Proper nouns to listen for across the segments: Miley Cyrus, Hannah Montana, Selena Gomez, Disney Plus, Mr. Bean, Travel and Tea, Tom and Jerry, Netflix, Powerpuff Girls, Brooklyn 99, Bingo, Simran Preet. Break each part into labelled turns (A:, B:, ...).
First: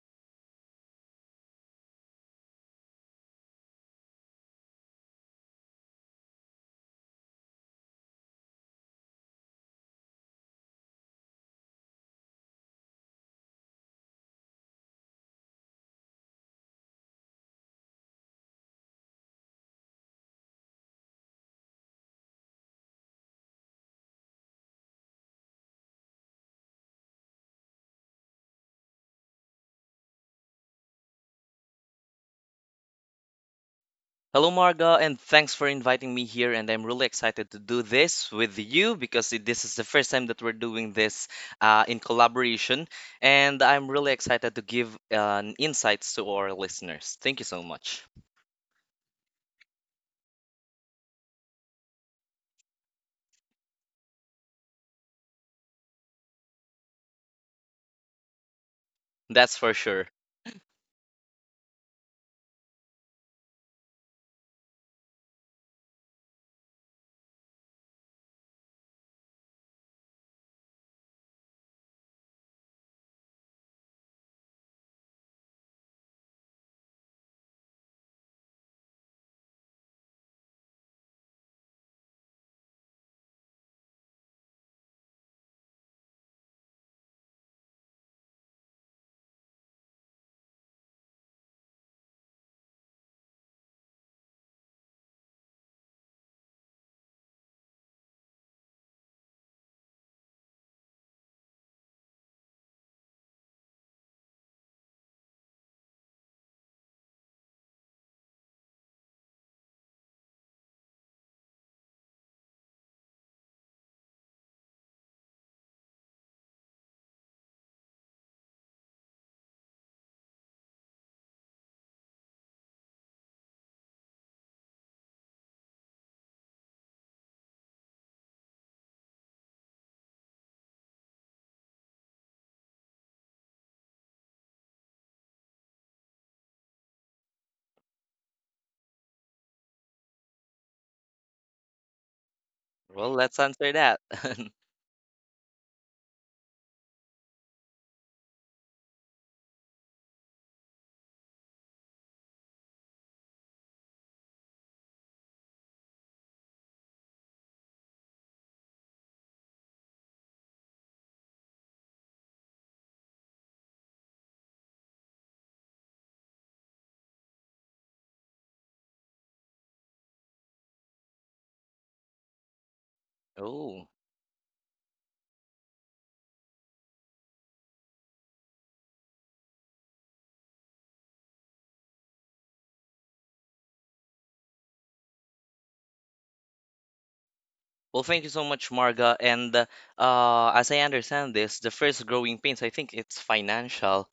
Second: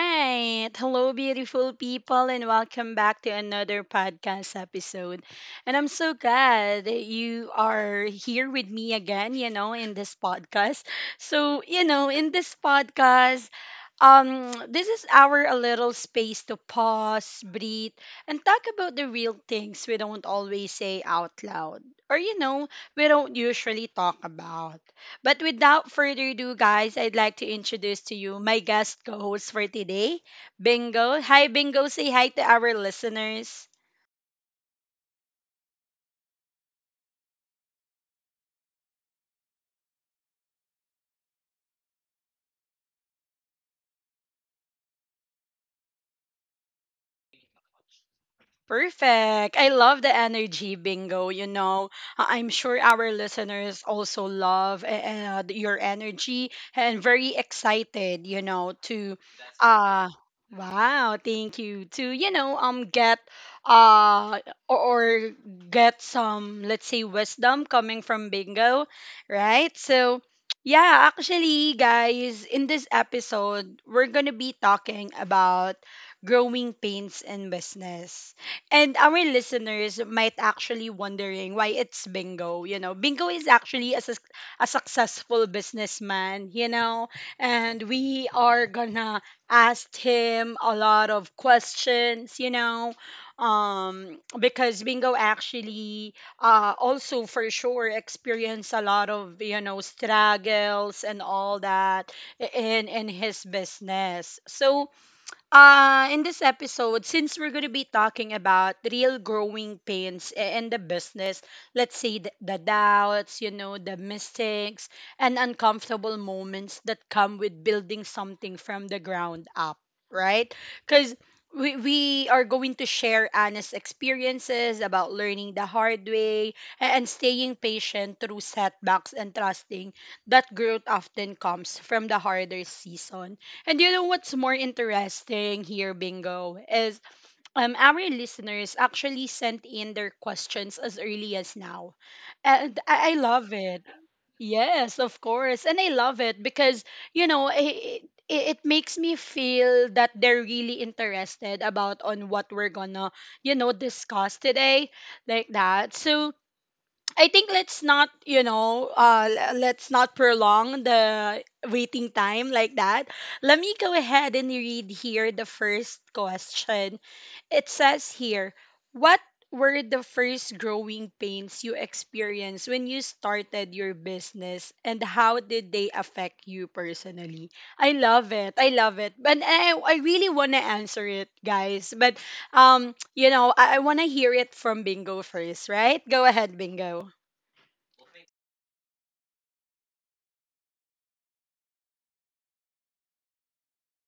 A: right. Hello, beautiful people, and welcome back to another podcast episode. And I'm so glad that you are here with me again, you know, in this podcast. So, you know, in this podcast, this is our a little space to pause, breathe, and talk about the real things we don't always say out loud, or we don't usually talk about. But without further ado, guys, I'd like to introduce to you my guest co host for today, Bingo. Hi, Bingo. Say hi to our listeners.
B: Hello, Marga, and thanks for inviting me here. And I'm really excited to do this with you because this is the first time that we're doing this in collaboration. And I'm really excited to give insights to our listeners. Thank you so much.
A: Perfect. I love the energy bingo, you know. I'm sure our listeners also love your energy and very excited, you know, to
B: That's for sure.
A: uh wow, thank you to, get uh or get some let's say wisdom coming from bingo, right? So yeah, actually guys, in this episode, we're going to be talking about growing pains in business, and our listeners might actually wondering why it's Bingo. You know, Bingo is actually a, a successful businessman, you know, and we are gonna ask him a lot of questions, you know, because Bingo actually also for sure experienced a lot of, you know, struggles and all that in his business. So, in this episode, since we're going to be talking about real growing pains in the business, let's say the doubts, you know, the mistakes, and uncomfortable moments that come with building something from the ground up, right? Because we are going to share honest experiences about learning the hard way and staying patient through setbacks and trusting that growth often comes from the harder season. And you know what's more interesting here, Bingo, is our listeners actually sent in their questions as early as now. And
B: Well,
A: I
B: let's
A: love
B: answer
A: it.
B: that.
A: Yes, of course. And I love it because, you know, it makes me feel that they're really interested about on what we're gonna, you know, discuss today like that. So I think let's not, let's not prolong the waiting time like that. Let me go ahead and read here the first question. It says here, what were the first growing pains you experienced when you started
B: Oh,
A: your business and how did they affect you personally? I love it. I love it. But I really want to answer it, guys. But you know, I want to hear it from Bingo first, right? Go ahead, Bingo.
B: well, thank you so much, Marga. And as I understand this, the first growing pains, I think it's financial.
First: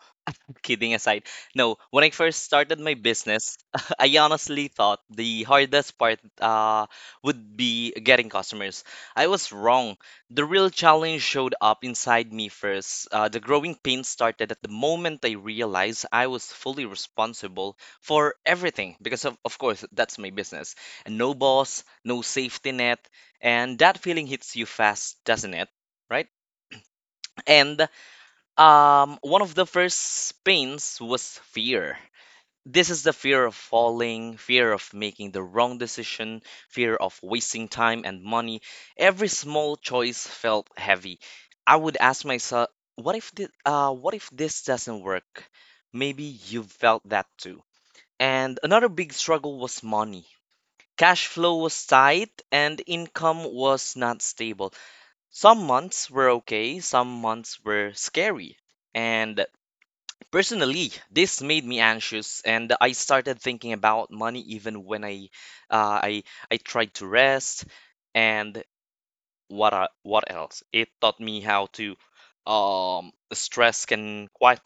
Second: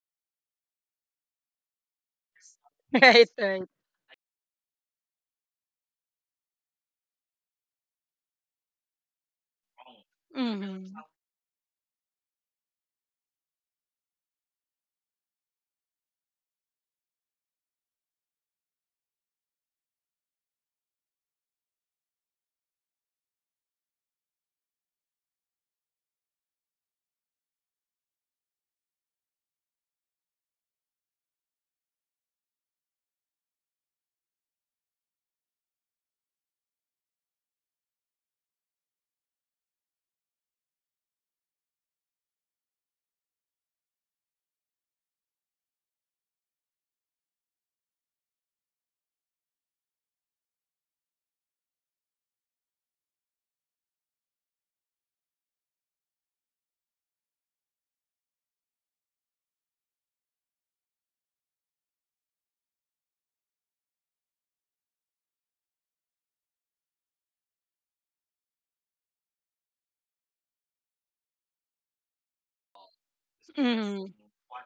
B: Kidding aside, no, when I first started my
A: Right,
B: business,
A: right.
B: I honestly thought the hardest part would be getting customers. I was wrong. The real
A: Mhm.
B: challenge showed up inside me first. The growing pain started at the moment I realized I was fully responsible for everything because, of course, that's my business. And no boss, no safety net, and that feeling hits you fast, doesn't it? Right? And one of the first pains was fear. This is the fear of falling, fear of making the wrong decision, fear of wasting time and money. Every small choice felt heavy. I would ask myself, what if this doesn't work? Maybe you felt that too. And another big struggle was money. Cash flow was tight and income was not stable. Some months were okay, some months were scary. And personally, this made me anxious, and I started thinking about money even when uh, I, I tried to rest. And what else? It taught me how stress
A: Mhm.
B: can quite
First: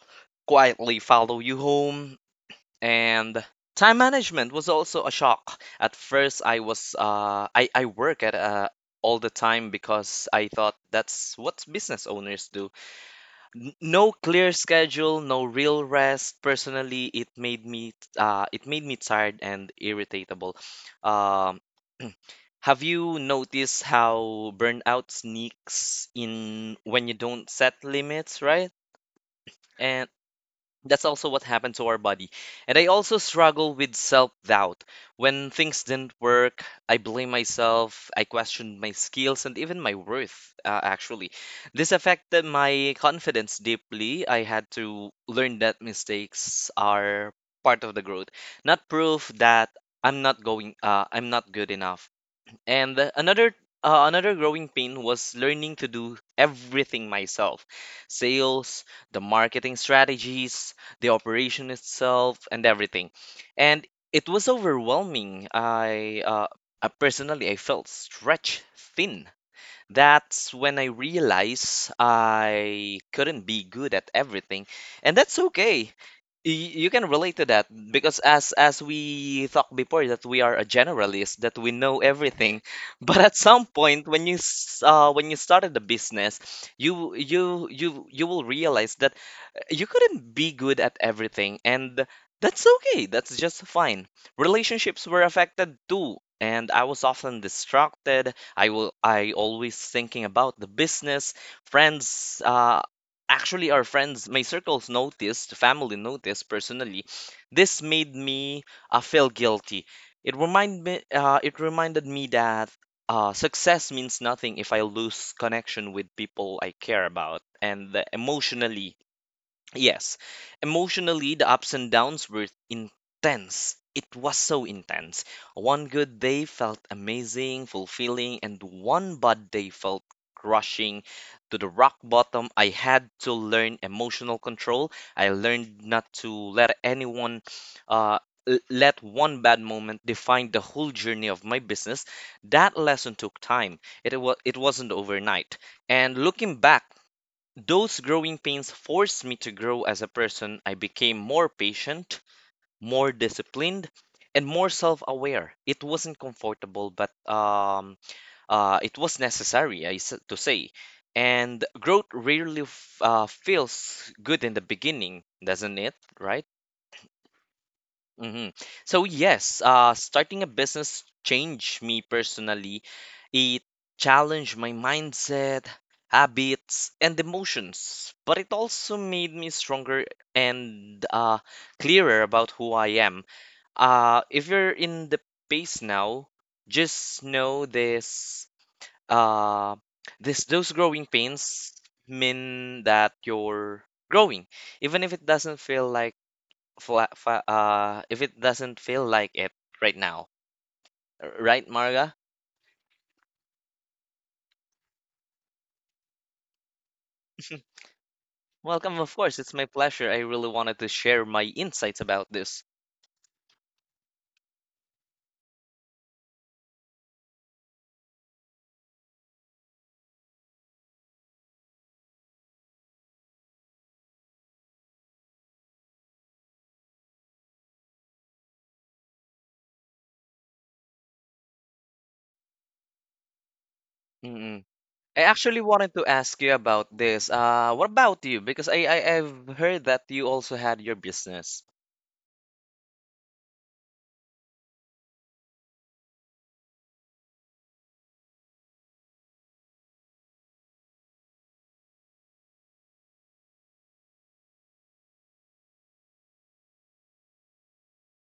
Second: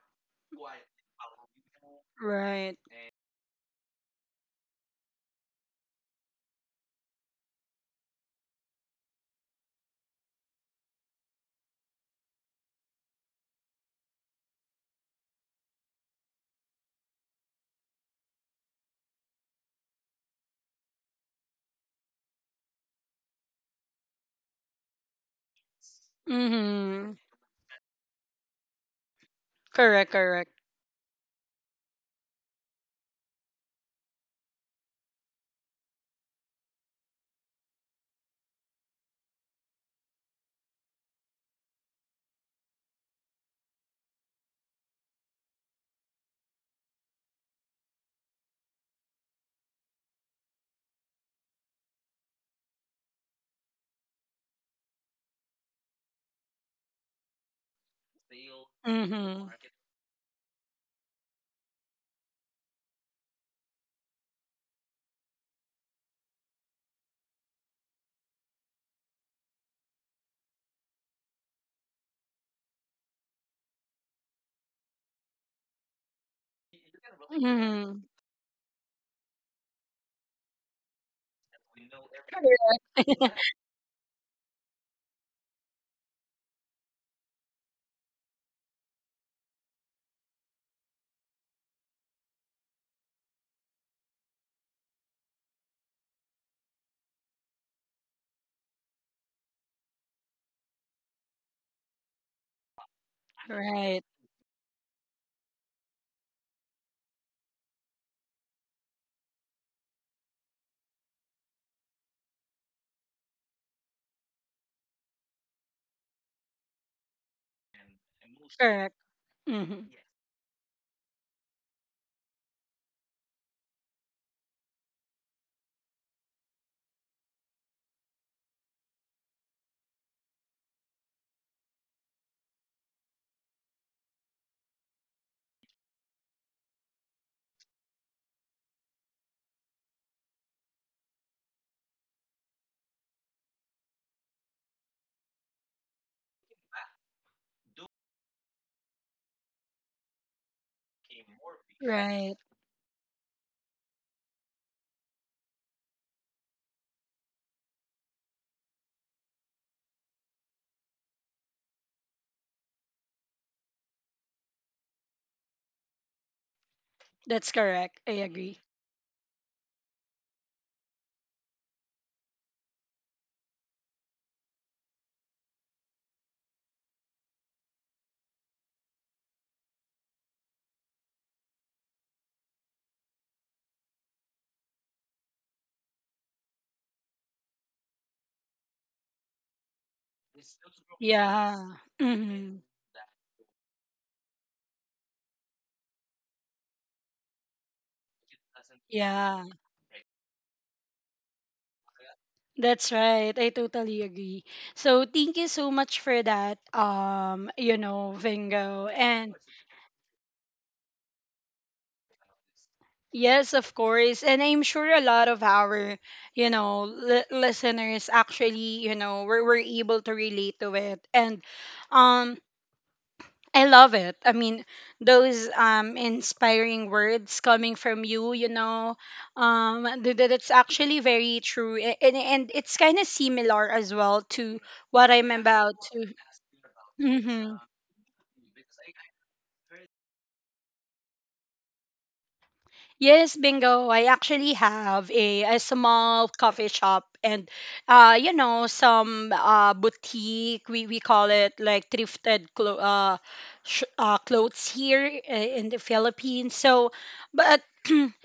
B: quietly follow you home.
A: Right.
B: And time management was also a shock. At first, I work at all the time because I thought that's what business owners do. No clear schedule, no real rest. Personally, it made me tired and irritable. Um, have you noticed how burnout sneaks in when you
A: Mhm.
B: don't set limits, right? And
A: Correct, correct.
B: that's also what happened to our body. And I also struggle with self doubt. When things didn't work, I blame myself, I questioned my skills, and even my worth, actually. This affected my confidence deeply. I had to learn that mistakes are part of the growth, not proof that I'm not good enough. And another growing pain was learning to do everything myself. Sales, the
A: Mhm.
B: marketing strategies, the operation itself, and everything. And it was overwhelming. I Personally, I felt stretched thin. That's when I realize I couldn't be good at everything, and that's okay. You can relate to that
A: Mhm.
B: because as we talked before that we are a generalist, that we know everything, but at some point when when you started the business, you will realize that you couldn't be good at everything, and that's okay. That's just fine. Relationships were affected too, and I was often distracted. I always thinking about the business, friends, uh actually our
A: Right.
B: friends, my circles noticed, family noticed personally. This made me feel guilty. It reminded me that success means nothing if I lose connection with people I care about. And
A: Correct.
B: emotionally,
A: Mhm.
B: yes, emotionally, the ups and downs were intense. It was so intense. One good day felt amazing, fulfilling, and one bad day felt crushing to the rock bottom. I had to learn emotional control. I learned not to let uh, let one bad moment define the whole journey of my business. That lesson took time. It wasn't overnight. And looking back, those growing pains forced me to grow as a person. I became more patient,
A: Right.
B: more disciplined, and more self-aware. It wasn't comfortable, but it was necessary, to say. And growth rarely feels good in the beginning, doesn't it? Right?
A: That's correct. I
B: hmm
A: agree.
B: So yes, starting a business changed me personally. It challenged my mindset, habits, and emotions, but it also made me stronger and clearer about who I am. If you're in the pace now, just know this. Uh, those growing
A: Yeah.
B: pains
A: Mhm.
B: mean that you're growing, even if it doesn't feel like if it doesn't feel like
A: Yeah,
B: it right now. Right, Marga?
A: that's right. I totally agree. So thank you so much for that, you know, Vingo.
B: Welcome, of
A: And
B: course. It's my pleasure. I really wanted to share my insights about this.
A: yes, of course. And I'm sure a lot of our, listeners actually, you know, were able to relate to it. And um I love it. I mean, those inspiring words coming from you, you know, that it's actually very true. And it's kind of similar as well to
B: Mm-mm.
A: what
B: I
A: I'm
B: actually
A: about
B: wanted to
A: to.
B: ask you about this.
A: Mhm.
B: What about you? Because I've heard that you also had your business.
A: Yes, bingo. I actually have a small coffee shop and you know some boutique we call it like thrifted clothes here in the Philippines. So but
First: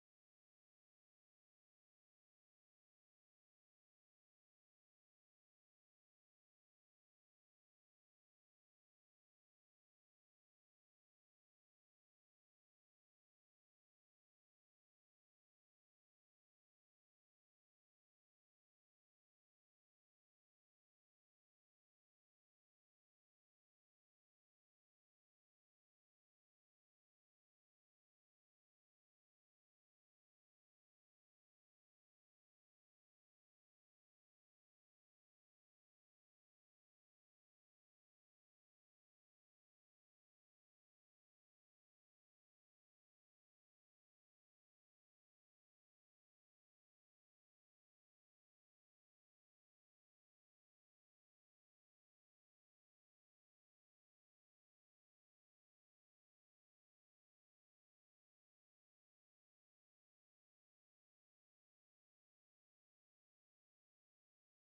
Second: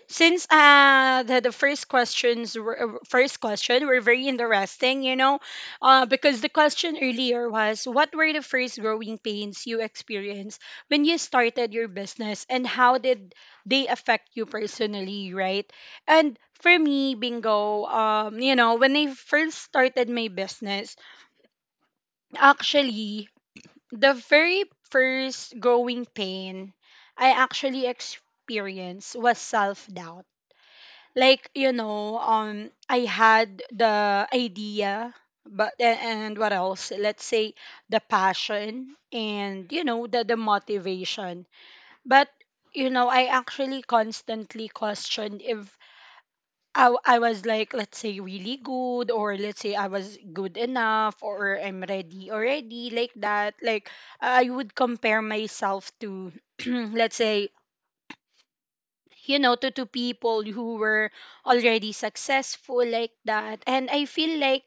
A: since the first questions were first question were very interesting you know because the question earlier was what were the first growing pains you experienced when you started your business and how did they affect you personally, right? And for me, bingo, you know, when I first started my business, actually the very first growing pain I actually experienced was self doubt. Like, you know, I had the idea but and what else, let's say the passion and you know the motivation. But you know, I actually constantly questioned if I was, like, let's say really good or let's say I was good enough or I'm ready already, like that. Like I would compare myself to let's say, you know, to people who were already successful like that, and I feel like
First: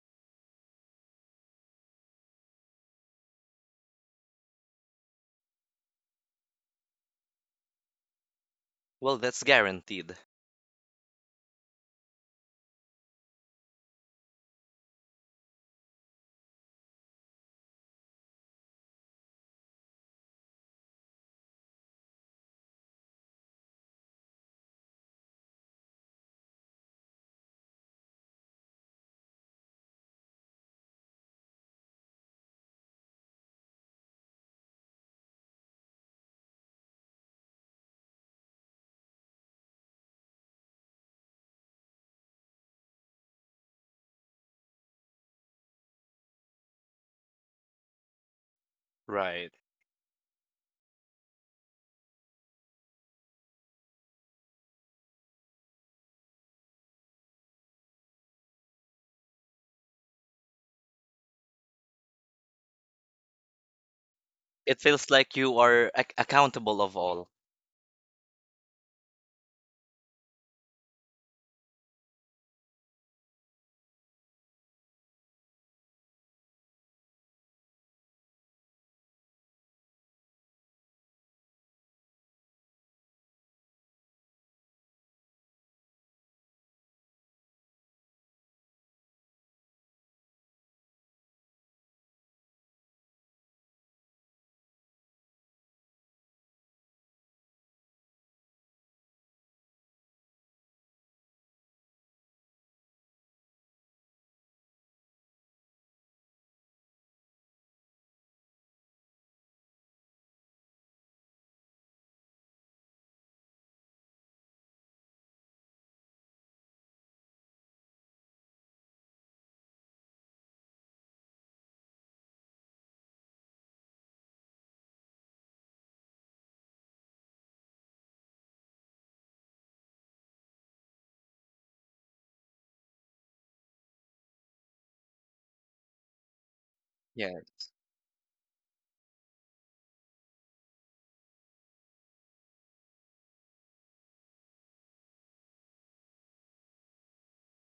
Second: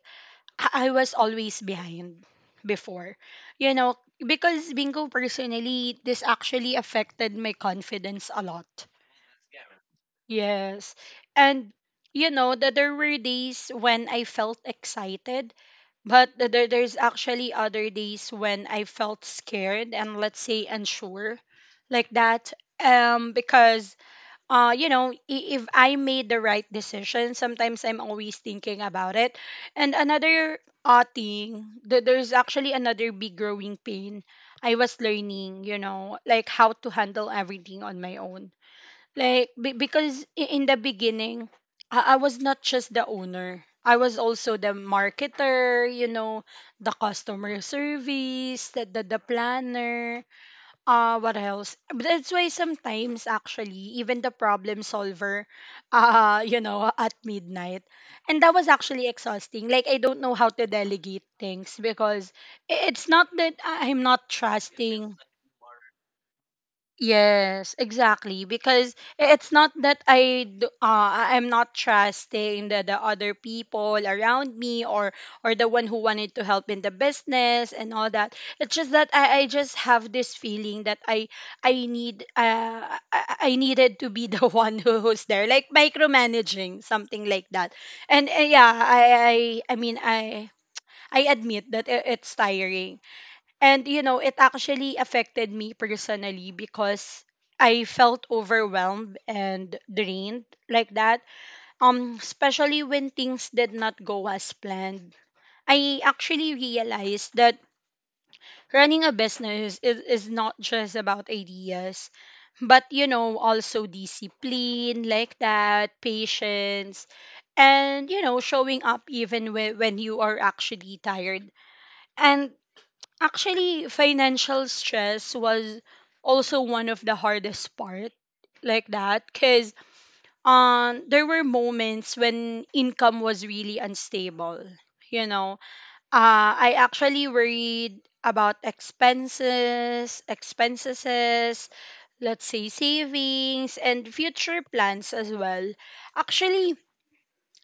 A: I was always behind before. You know, because bingo, personally, this actually affected my confidence a lot.
B: Well, that's guaranteed.
A: Yes. And you know that there were days when I felt excited, but there's actually other days when I felt scared and let's say unsure like that. Because you know, if I made the right decision, sometimes I'm always thinking about it. And another thing, there's actually another big growing pain. I was learning, you know, like how to handle everything on my own. Like, because in the beginning, I was not just the owner. I was also the marketer, you know, the customer service, the
B: Right.
A: planner, what else? But that's why sometimes actually even the problem solver, you know, at midnight, and that was actually exhausting. Like I don't know how to delegate things because it's not that I'm not
B: It feels
A: trusting.
B: like you are accountable of all.
A: Yes, exactly. Because it's not that I do, I'm not trusting the other people around me or the one who wanted to help in the business and all that. It's just that I just have this feeling that I needed to be the one who, who's there, like micromanaging something like that. And yeah, I mean I admit that it's tiring, and you know, it actually affected me personally because I felt overwhelmed and drained like that. Especially when things did not go as planned. I actually realized that running a business is not just about ideas, but you know, also discipline like that, patience, and you know, showing up even when you are actually tired. And actually, financial stress was also one of the hardest part like that because there were moments when income was really unstable, you know. I actually
B: Yeah.
A: worried about expenses expenses, let's say savings and future plans as well. Actually,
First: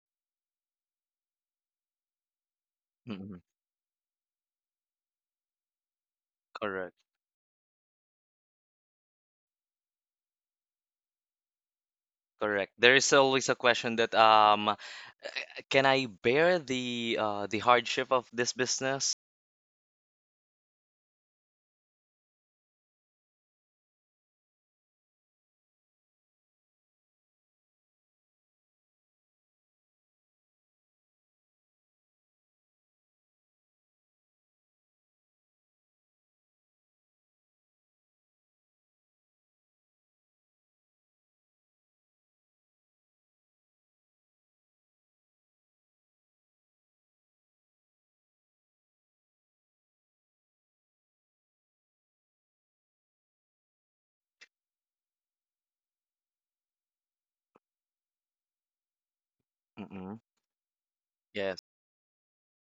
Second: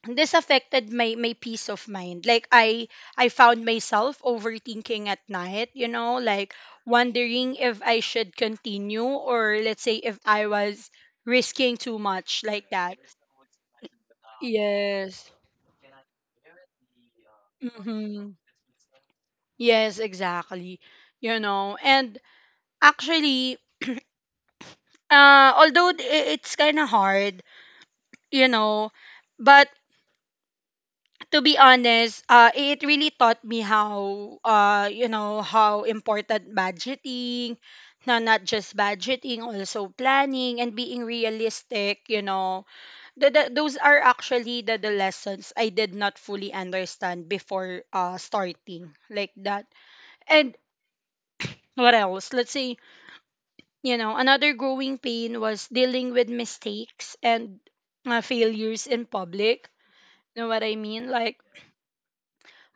A: this affected my my peace of mind. Like I
B: Mm-mm.
A: found myself overthinking at night, you know, like
B: Correct.
A: wondering if I should continue or let's say if I was risking too much like
B: Correct. There
A: that.
B: is always a question that
A: Yes.
B: can I bear the hardship of
A: Mm-hmm.
B: this business?
A: Yes, exactly. You know, and actually, although it's kind of hard, you know, but to be honest, it really taught me how, you know, how important budgeting, no, not just budgeting, also planning and being realistic, you know. Those are actually the lessons I did not fully understand before starting like that. And what else? Let's say, you know, another growing pain was dealing with mistakes and failures in public.
B: Mm-mm.
A: Know what I mean? Like,
B: Yes,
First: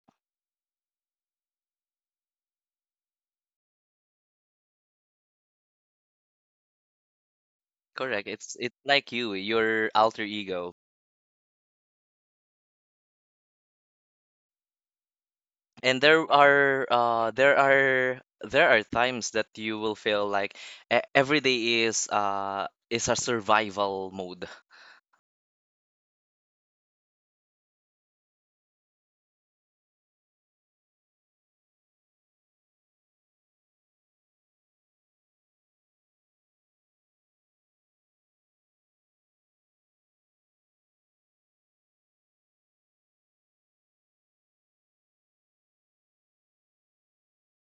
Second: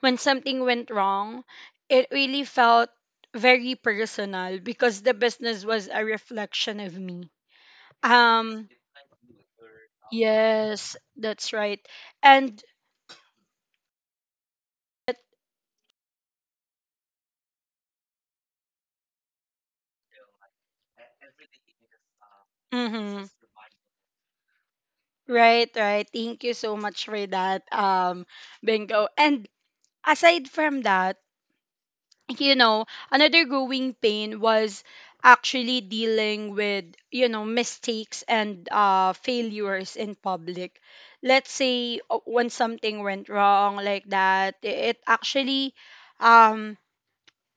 A: when something went wrong, it really felt very personal because the business was a reflection of me.
B: correct.
A: Um,
B: It's like you, your alter ego.
A: yes, that's right. And
B: And there are there are times that you will feel like every day is a
A: hmm
B: survival mode.
A: right, right. Thank you so much for that, Bingo. And aside from that, you know, another growing pain was actually dealing with, you know, mistakes and failures in public. Let's say when something went wrong like that, it actually, um,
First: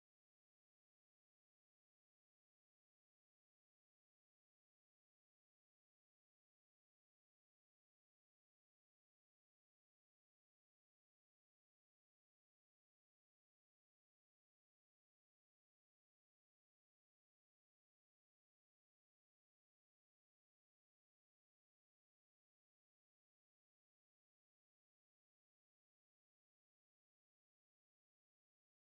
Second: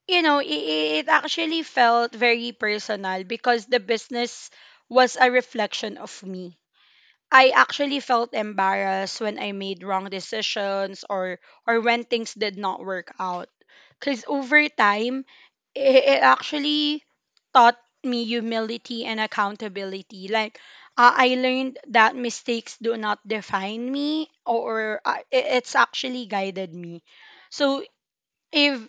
A: you know, it actually felt very personal because the business was a reflection of me. I actually felt embarrassed when I made wrong decisions or when things did not work out. Cause over time, it actually taught me humility and accountability. Like I learned that mistakes do not define me, or it, it's actually guided me. So if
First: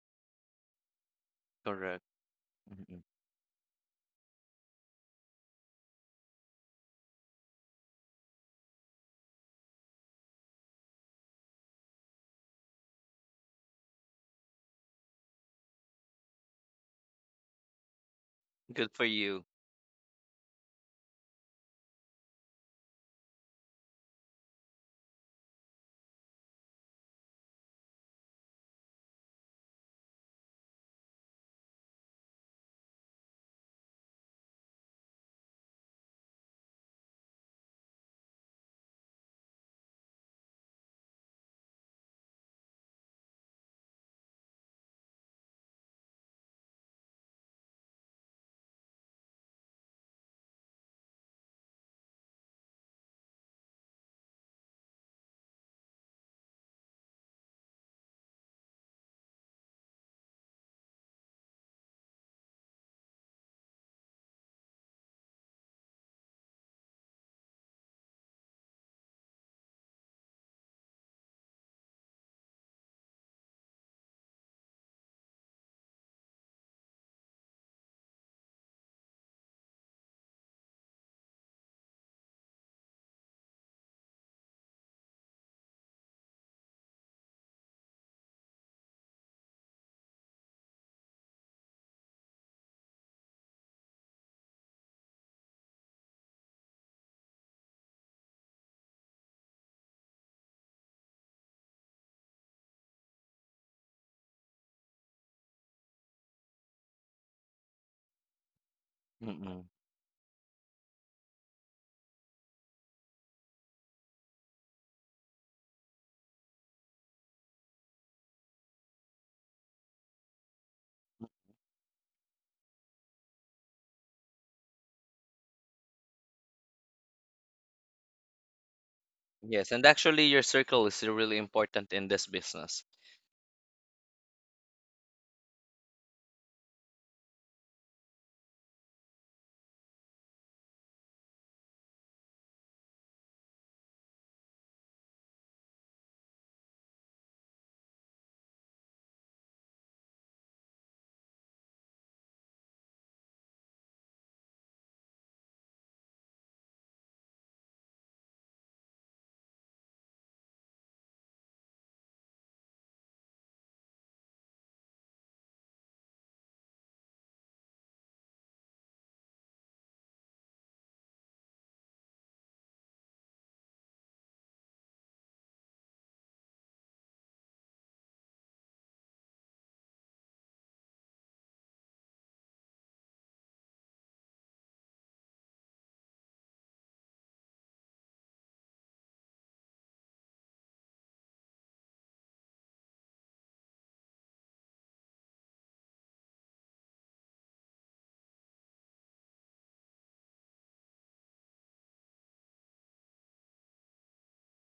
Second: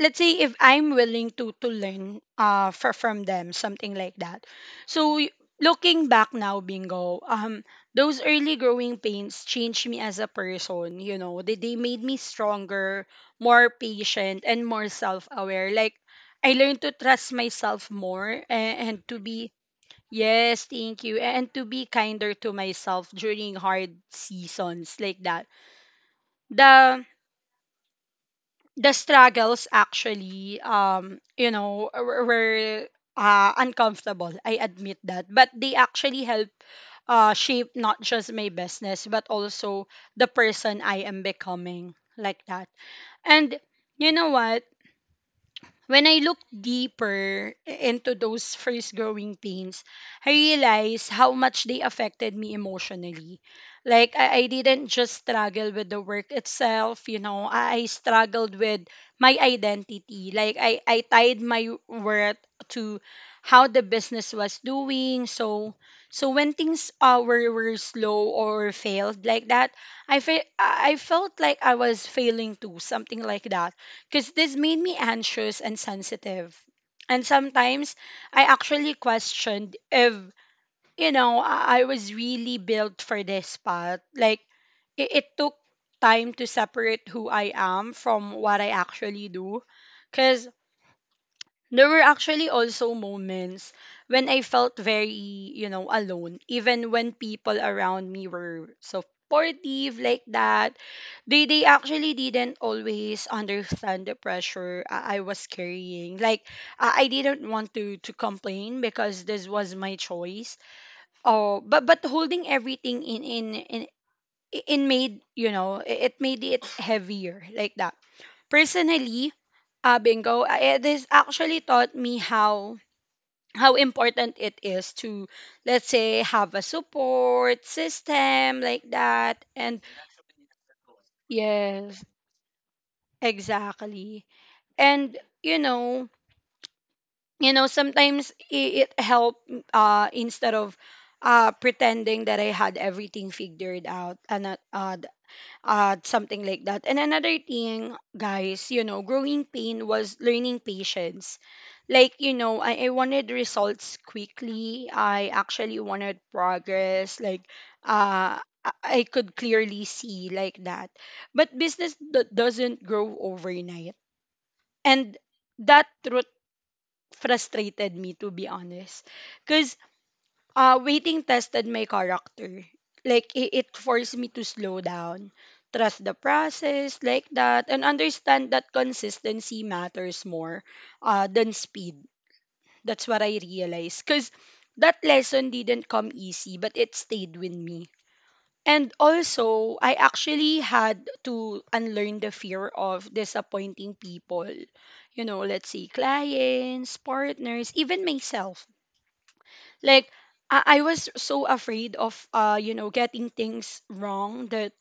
A: let's say if I'm willing to
B: Correct.
A: learn for,
B: Mm-mm.
A: from them something like that. So looking back now, bingo, those early growing pains changed me as a person, you know. They made me stronger, more patient and more self-aware. Like I learned to trust myself more
B: Good
A: and
B: for
A: to
B: you.
A: be yes, thank you, and to be kinder to myself during hard seasons like that. The the struggles actually you know were uncomfortable, I admit that, but they actually help shape not just my business but also the person I am becoming like that. And you know what, when I look deeper into those first growing pains, I realized how much they affected me emotionally. Like, I didn't just struggle with the work itself, you know, I struggled with my identity. Like, I tied my worth to how the business was doing. So, so when things were slow or failed like that, I felt like I was failing too, something like that, because this made me anxious and sensitive. And sometimes I actually questioned if, you know, I was really built for this path. Like, it took time to separate who I am from what I actually do. Because there were actually also moments when I felt very, alone, even when people around me were supportive like that. They actually didn't always understand the pressure I was carrying. Like I didn't want to complain because this
B: Mm-mm.
A: was my choice. Oh, but holding everything in, it made it made it heavier like that personally, bingo, it is actually taught me how important it is to, let's say, have a support system like that.
B: Yes,
A: And
B: and actually your circle is really important
A: yes,
B: in this business.
A: exactly. And you know, sometimes it helped, instead of pretending that I had everything figured out. And something like that. And another thing, guys, you know, growing pain was learning patience. Like, you know, I wanted results quickly. I actually wanted progress. Like, uh i I could clearly see like that, but business doesn't grow overnight. And that truth frustrated me, to be honest. Cause. Waiting tested my character. Like, it forced me to slow down, trust the process, like that, and understand that consistency matters more than speed. That's what I realized. Because that lesson didn't come easy, but it stayed with me. And also, I actually had to unlearn the fear of disappointing people. You know, let's say clients, partners, even myself. Like, I was so afraid of, you know, getting things wrong that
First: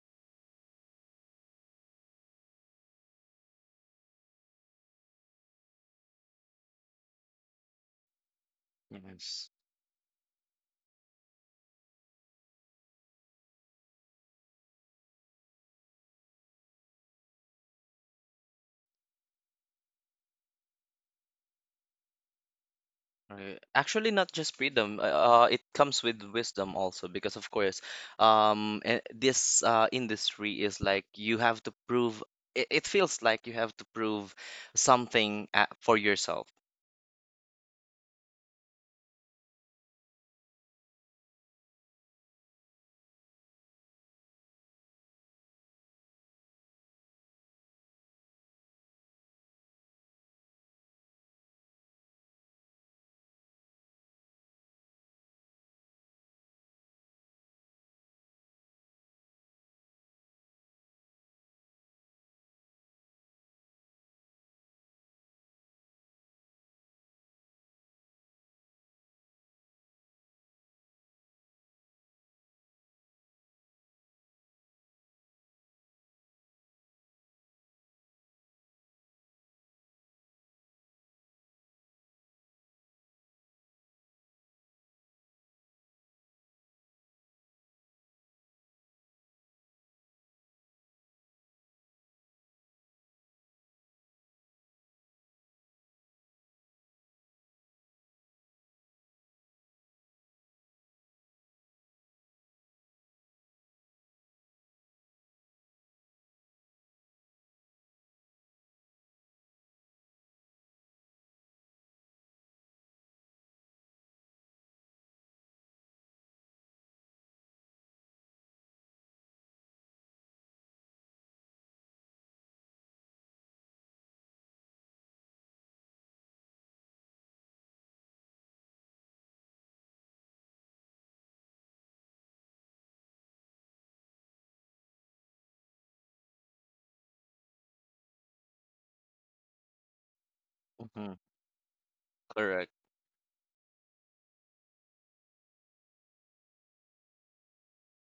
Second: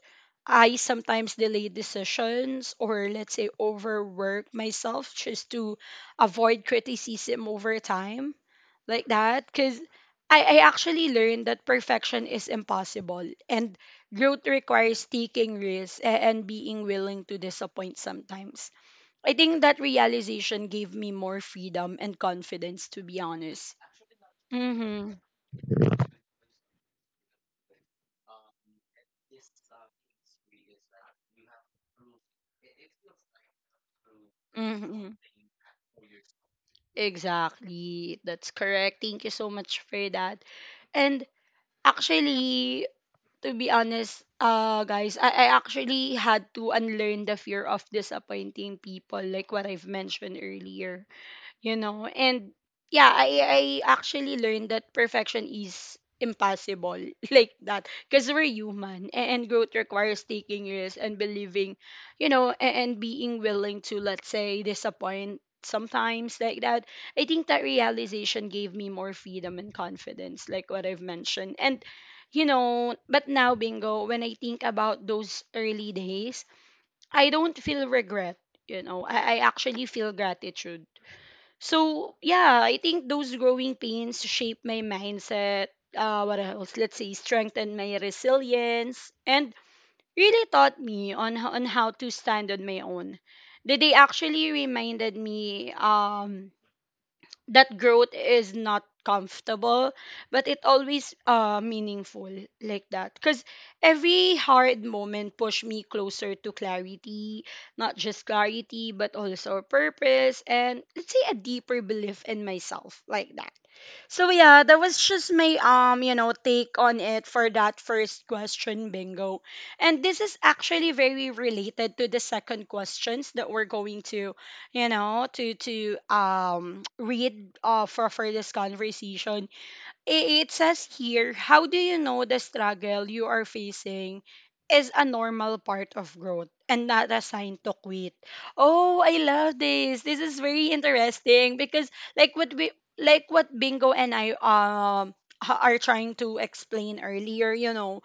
A: I sometimes delay decisions, or let's say overwork myself just to avoid criticism over time, like that.
B: Yes.
A: Because I actually learned that perfection is impossible and growth requires taking risks and being willing to disappoint sometimes. I think that realization gave me more freedom and confidence, to be
B: Right.
A: honest.
B: Actually, not just freedom.
A: Mm-hmm.
B: It comes with wisdom also, because of course, this industry is like you have to prove. It feels like you have to prove
A: Mm-hmm.
B: something for yourself.
A: Exactly. That's correct. Thank you so much for that. And actually, to be honest, guys, I actually had to unlearn the fear of disappointing people, like what I've mentioned earlier. You know, and yeah, I actually learned that perfection is impossible like that, because we're human and growth requires taking risks and believing, you know, and being willing to, let's say, disappoint sometimes, like that. I think that realization gave me more freedom and confidence, like what I've mentioned. And you know, but now, bingo, when I think about those early days, I don't feel regret. You know, I actually feel gratitude. So yeah, I think those growing pains shape my mindset. What else? Let's say strengthen my resilience and really taught me on on how to stand on my own. They actually reminded me that growth is not comfortable but it always meaningful, like that. Because every hard moment pushed me closer to clarity, not just clarity but also purpose, and let's say a deeper belief in myself, like that. So yeah, that was just my you know, take on it for that first question, bingo. And this is actually very related to the second questions that we're going to, you know, to read, for this conversation. It says here, how do you know the struggle you are facing is a normal part of growth and not a sign to quit? Oh, I love this. This is very
B: Mhm.
A: interesting because like what we,
B: Correct.
A: like what Bingo and I are trying to explain earlier, you know,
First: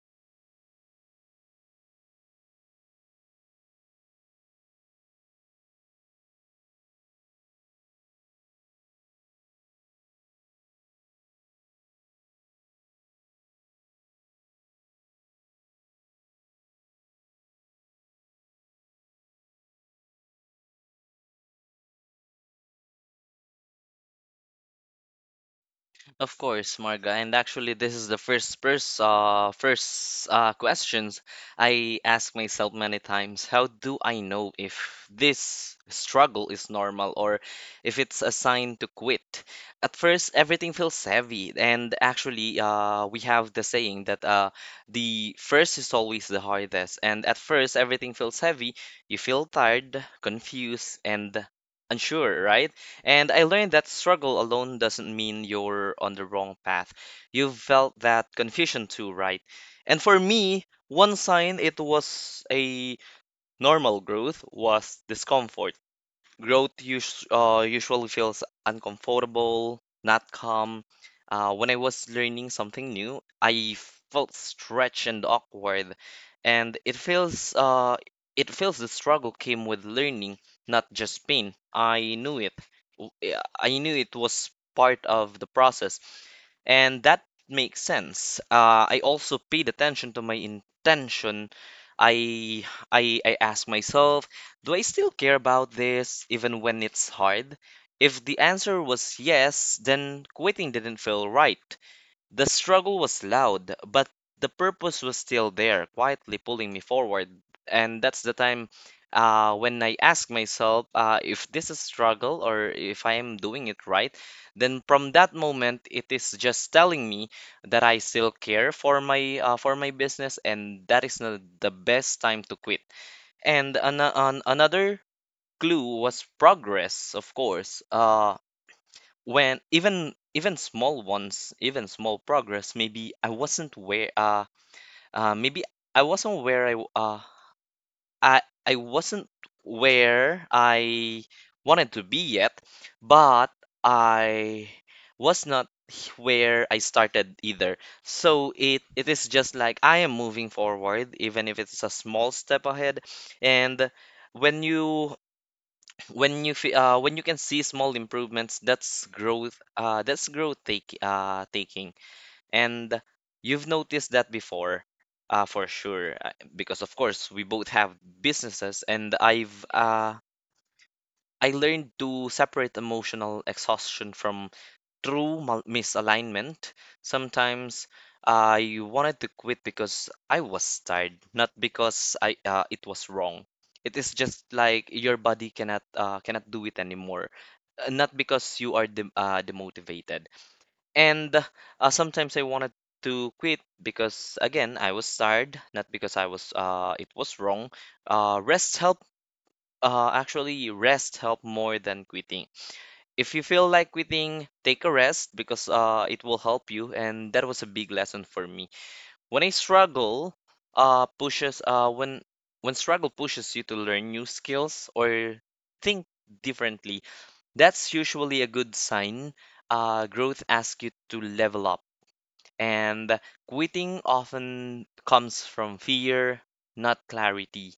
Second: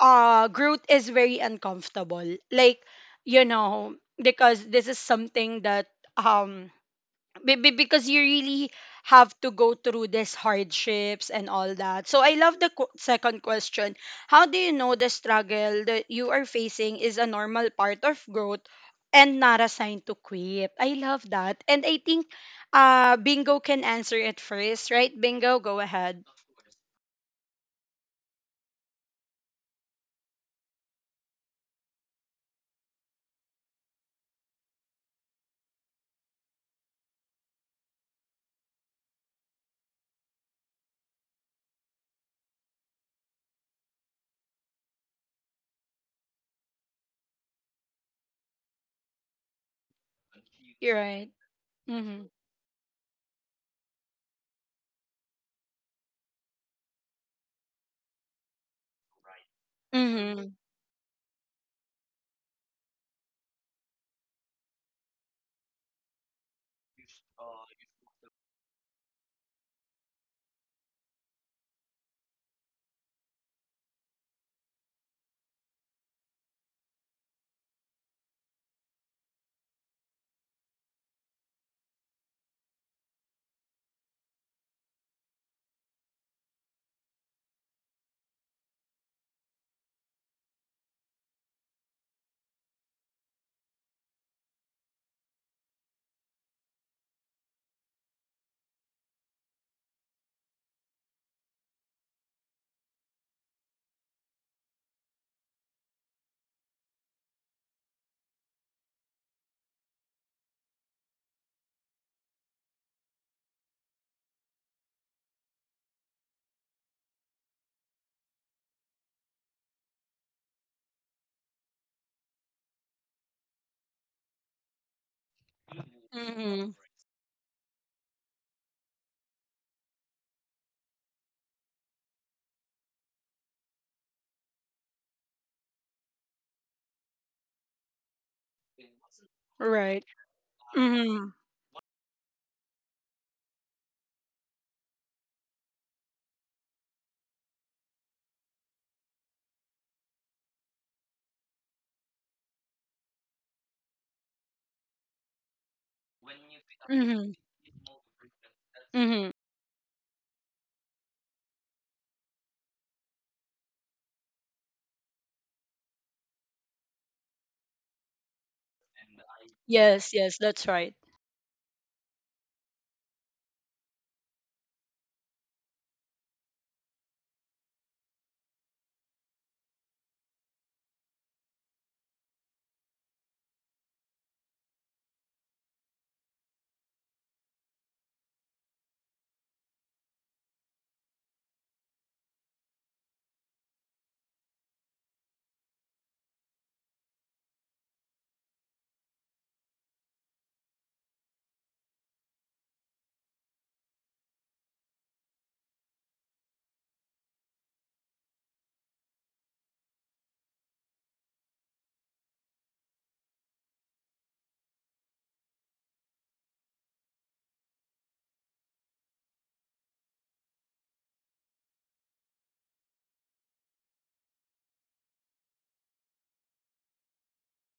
A: Groot is very uncomfortable. Like, you know, because this is something that um because you really have to go through these hardships and all that. So I love the second question. How do you know the struggle that you are facing is a normal part of growth and not a sign to quit? I love that. And I think Bingo can answer it first, right? Bingo, go ahead.
B: Of course, Marga. And actually, this is the first questions I ask myself many times. How do I know if this struggle is normal or if it's a sign to quit? At first, everything feels heavy, and actually, we have the saying that the first is always the hardest. And at first, everything feels heavy. You feel tired,
A: You're
B: confused,
A: right.
B: and unsure, right? And I learned that struggle alone doesn't mean you're on the wrong path. You've felt that confusion too, right? And for
A: Mhm.
B: me, one sign it was a normal growth was discomfort. Growth us usually feels uncomfortable, not calm. When I was learning something new, I felt stretched and awkward, and it feels the struggle came with learning, not just pain. I knew it. Yeah, I knew it was part of the process, and that makes sense. I also paid attention to my intention. I I asked myself, do I still care about this even when it's hard? If the answer was yes, then quitting didn't feel right. The struggle was loud, but the purpose was still there, quietly pulling me forward. And that's the time when I ask myself if this is struggle or if I am doing it right, then from that moment, it is just telling me that I still care for my business, and that is not the best time to quit. And another clue was
A: Mm-hmm.
B: progress, of course. When even small ones, even small progress, maybe uh maybe I wasn't where I w- I wasn't
A: Right.
B: where I
A: Mm-hmm.
B: wanted to be yet, but I was not where I started either. So it is just like I am moving forward, even if it's a small step ahead, and when you when you when you
A: Mm-hmm.
B: can see small improvements,
A: Mm-hmm.
B: that's growth take taking, and you've noticed that before for sure because of course we both have businesses, and
A: Yes, yes, that's right.
B: I learned to separate emotional exhaustion from true misalignment. Sometimes I wanted to quit because I was tired, not because I it was wrong. It is just like your body cannot cannot do it anymore, not because you are demotivated. And sometimes I wanted to quit because again I was tired, not because I was it was wrong. Rest help Actually, rest help more than quitting. If you feel like quitting, take a rest because it will help you. And that was a big lesson for me. When I struggle, uh, pushes uh, when when struggle pushes you to learn new skills or think differently, that's usually a good sign. Growth asks you to level up, and quitting often comes from fear, not clarity.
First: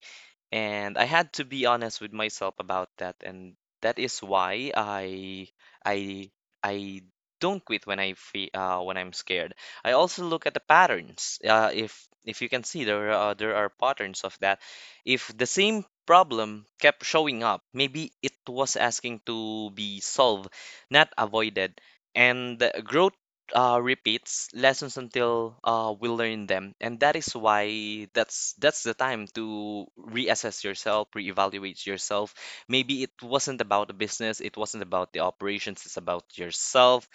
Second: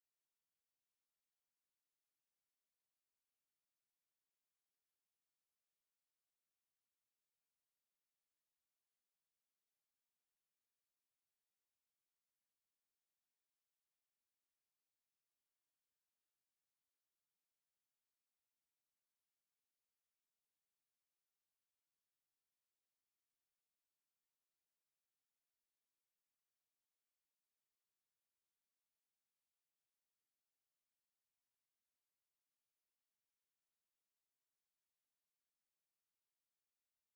B: And I had to be honest with myself about that, and that is why I I don't quit when I feel when I'm scared. I also look at the patterns. If you can see there are patterns of that. If the same problem kept showing up, maybe it was asking to be solved, not avoided. And growth repeats lessons until we learn them, and that is why that's the time to reassess yourself, reevaluate yourself. Maybe it wasn't about the business, it wasn't about the operations, it's about yourself.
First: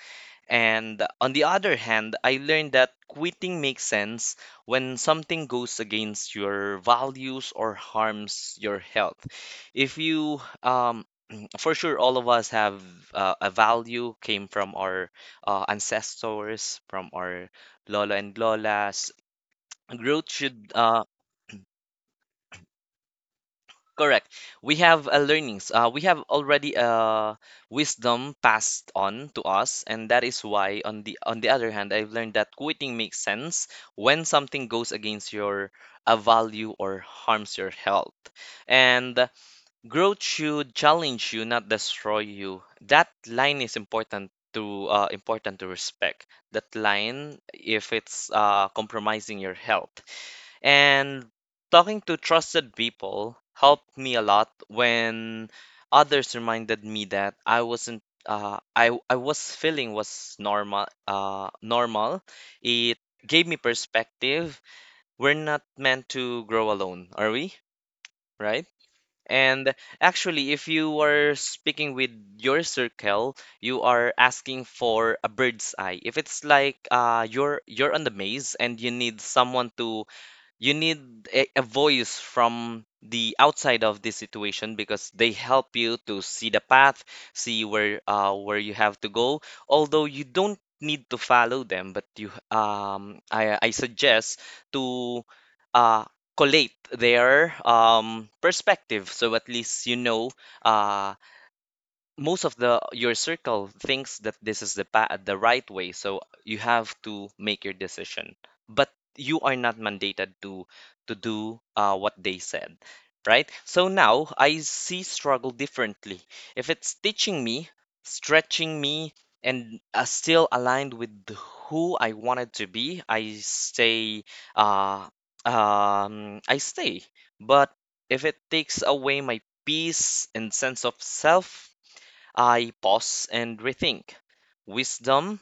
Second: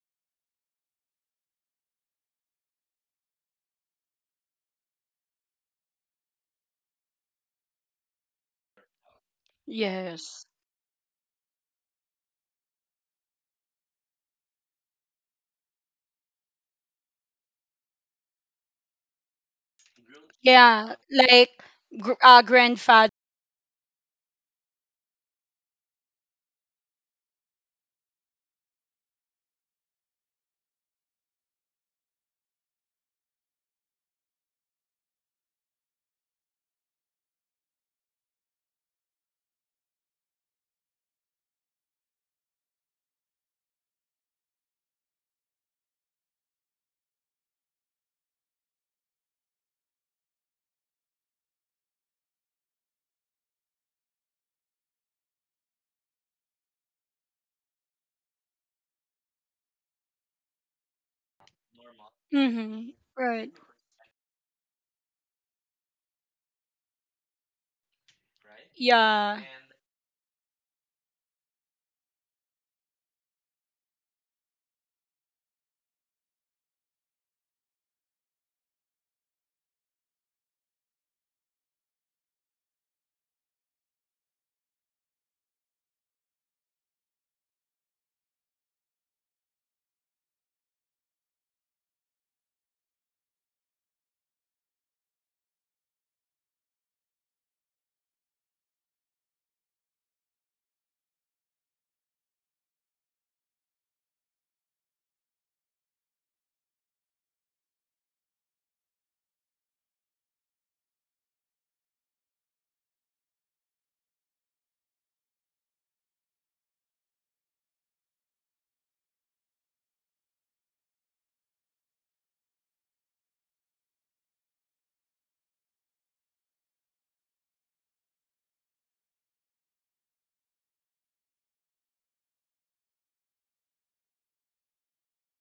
B: And on the other hand, I learned that quitting makes sense when something goes against your values or harms your health. If you
A: Yes.
B: for sure all of us have a value came from our ancestors from our lola and lolas growth should
A: Yeah, like grandfather.
B: correct we have a learnings we have already a wisdom passed on to us, and that is why on the other hand I've learned that quitting makes sense when something goes against your a value or harms your health. And growth should challenge you, not destroy you. That line is important to important to respect. That line, if it's compromising your health, and talking to trusted people helped me a lot when others reminded me that I wasn't. I was feeling was normal. Normal.
A: Mm-hmm.
B: It gave
A: Right.
B: me perspective. We're not meant to grow alone, are we? Right?
A: Yeah.
B: And actually, if you are speaking with your circle, you are asking for a bird's eye. If it's like uh, you're on the maze and you need someone to you need a voice from the outside of this situation, because they help you to see the path, see where you have to go, although you don't need to follow them. But you I suggest to uh collate their perspective, so at least you know uh most of the your circle thinks that this is the right way, so you have to make your decision. But you are not mandated to do what they said. Right, so now I see struggle differently. If it's teaching me, stretching me, and still aligned with who I wanted to be, I stay. Uh, um, i stay. But if it takes away my peace and sense of self, I pause and rethink. Wisdom,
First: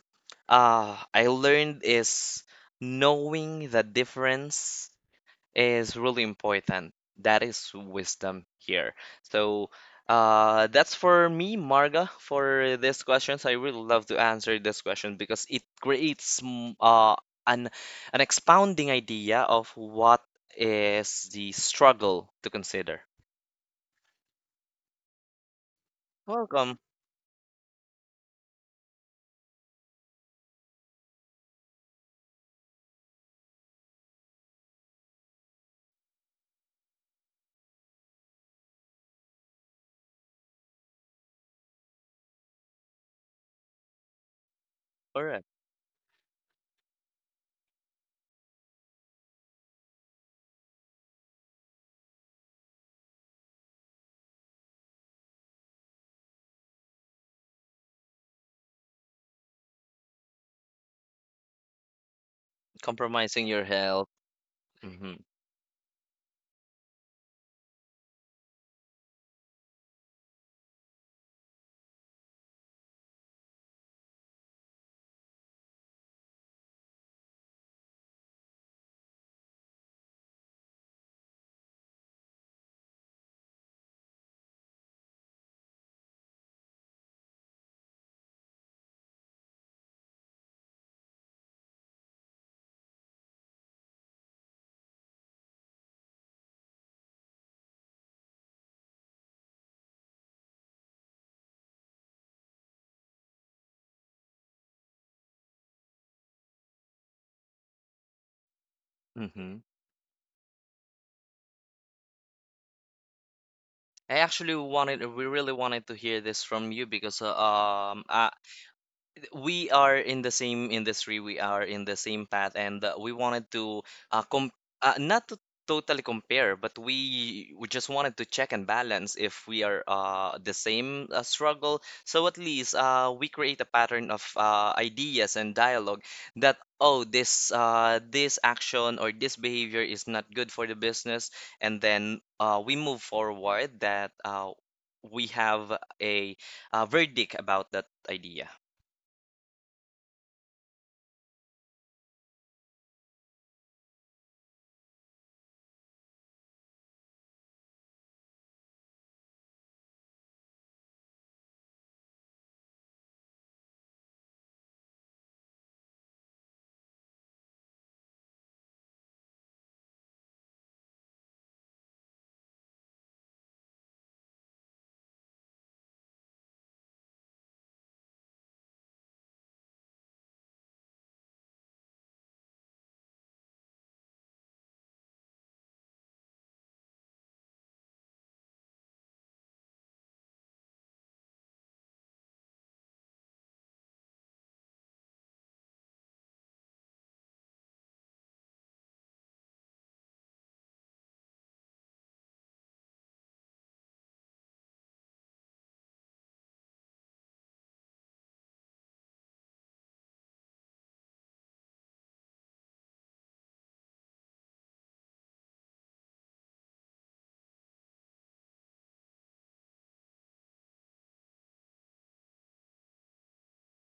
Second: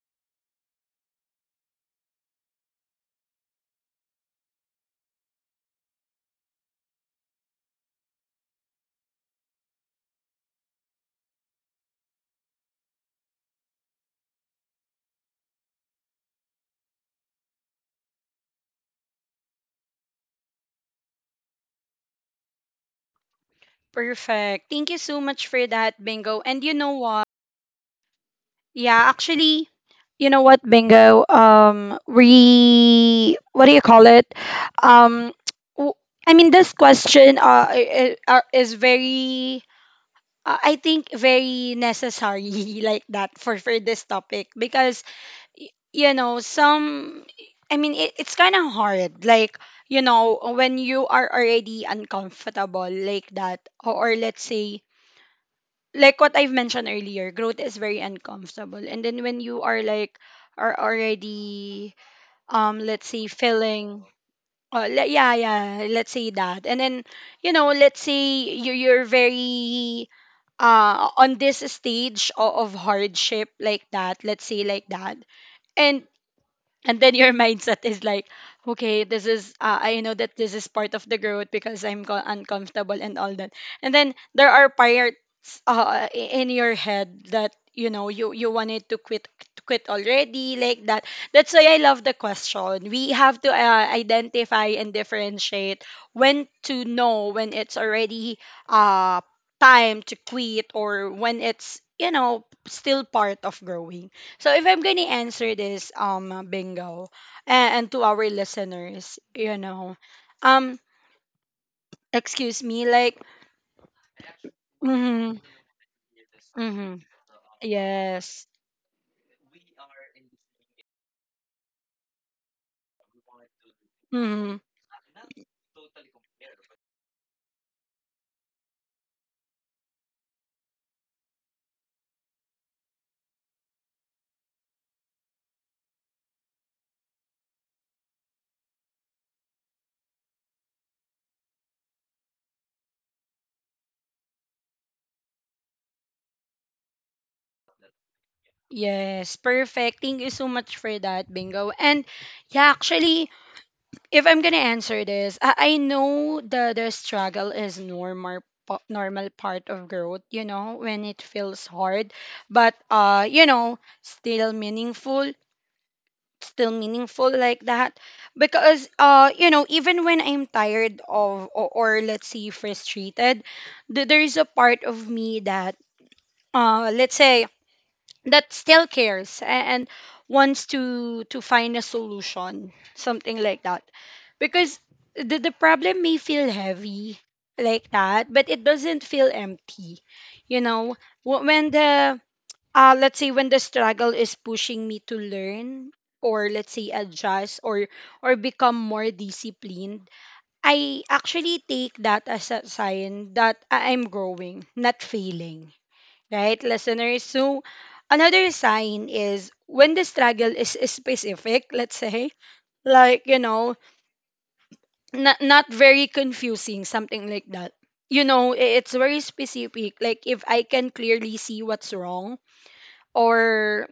B: I learned, is knowing the difference is really important. That is wisdom here. So that's for me, Marga, for this questions. I really love to answer this question because it creates an an expounding idea of what is the struggle to consider.
A: Perfect. Thank you so much for that, Bingo. And you
B: Welcome.
A: know what? Yeah, actually, you know what, Bingo? We, what do you call it? Um, w- I mean, this question is very, I think, very necessary like that for this topic because
B: Correct.
A: you know some. I mean, it's kind of hard. Like, you know, when you are already uncomfortable like that, or let's say like what I've mentioned earlier, growth is very uncomfortable. And then when you are like are already let's say
B: Compromising your
A: feeling
B: health. hmm
A: yeah, yeah, let's say that. And then, you know, let's say you, you're very on this stage of hardship like that, let's say like that. and and then your mindset is like, okay, this is, I know that this is part of the growth because I'm uncomfortable and all that. And then there are parts, in your head that, you know, you wanted to quit, already, like that. That's why I love the question. We have to, identify and differentiate when to know when it's already uh time to quit, or when it's, you know, still part of growing. So if I'm gonna answer this, bingo, and to our listeners, you
B: hmm.
A: know, um, excuse me, like,
B: I actually wanted, we
A: mm-hmm,
B: really wanted to hear this from you
A: mm-hmm,
B: because I,
A: yes,
B: we are in the same industry, we are in the same path, and we wanted to com
A: mm-hmm,
B: not to totally compare, but we just wanted to check and balance if we are the same struggle. So at least we create a pattern of ideas and dialogue that, oh, this this action or this behavior is not good for the business, and then we move forward that we have a, verdict about that idea.
A: yes, perfect. Thank you so much for that, bingo. And yeah, actually, if I'm gonna answer this, I know the struggle is normal normal part of growth, you know, when it feels hard but you know still meaningful, like that. Because you know, even when I'm tired of, or let's say frustrated, there is a part of me that let's say that still cares and wants to find a solution, something like that. Because the problem may feel heavy like that but it doesn't feel empty, you know. When the, let's say when the struggle is pushing me to learn, or let's say adjust, or become more disciplined, I actually take that as a sign that I'm growing, not failing, right, listeners? So another sign is when the struggle is specific, let's say, like, you know, not very confusing, something like that. You know, it's very specific. Like, if I can clearly see what's wrong, or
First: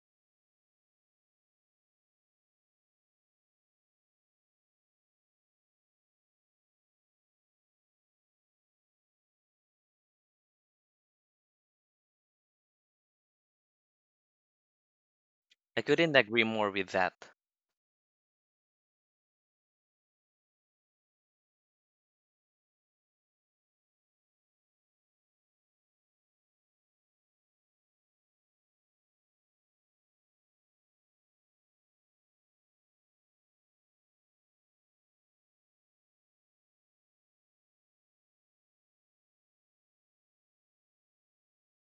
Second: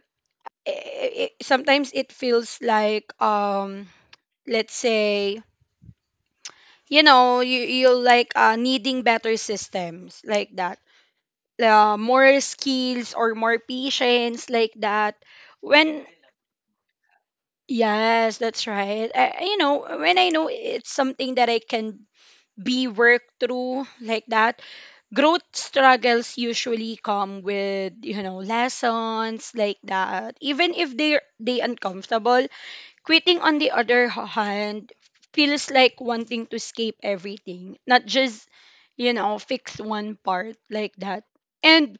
A: sometimes it feels like let's say, you know, you like, needing better systems like that, more skills or more patience like that.
B: I
A: When
B: couldn't agree more with that.
A: yes, that's right. You know, when I know it's something that I can be worked through, like that. Growth struggles usually come with, you know, lessons like that, even if they are they uncomfortable. Quitting, on the other hand, feels like wanting to escape everything, not just, you know, fix one part, like that. And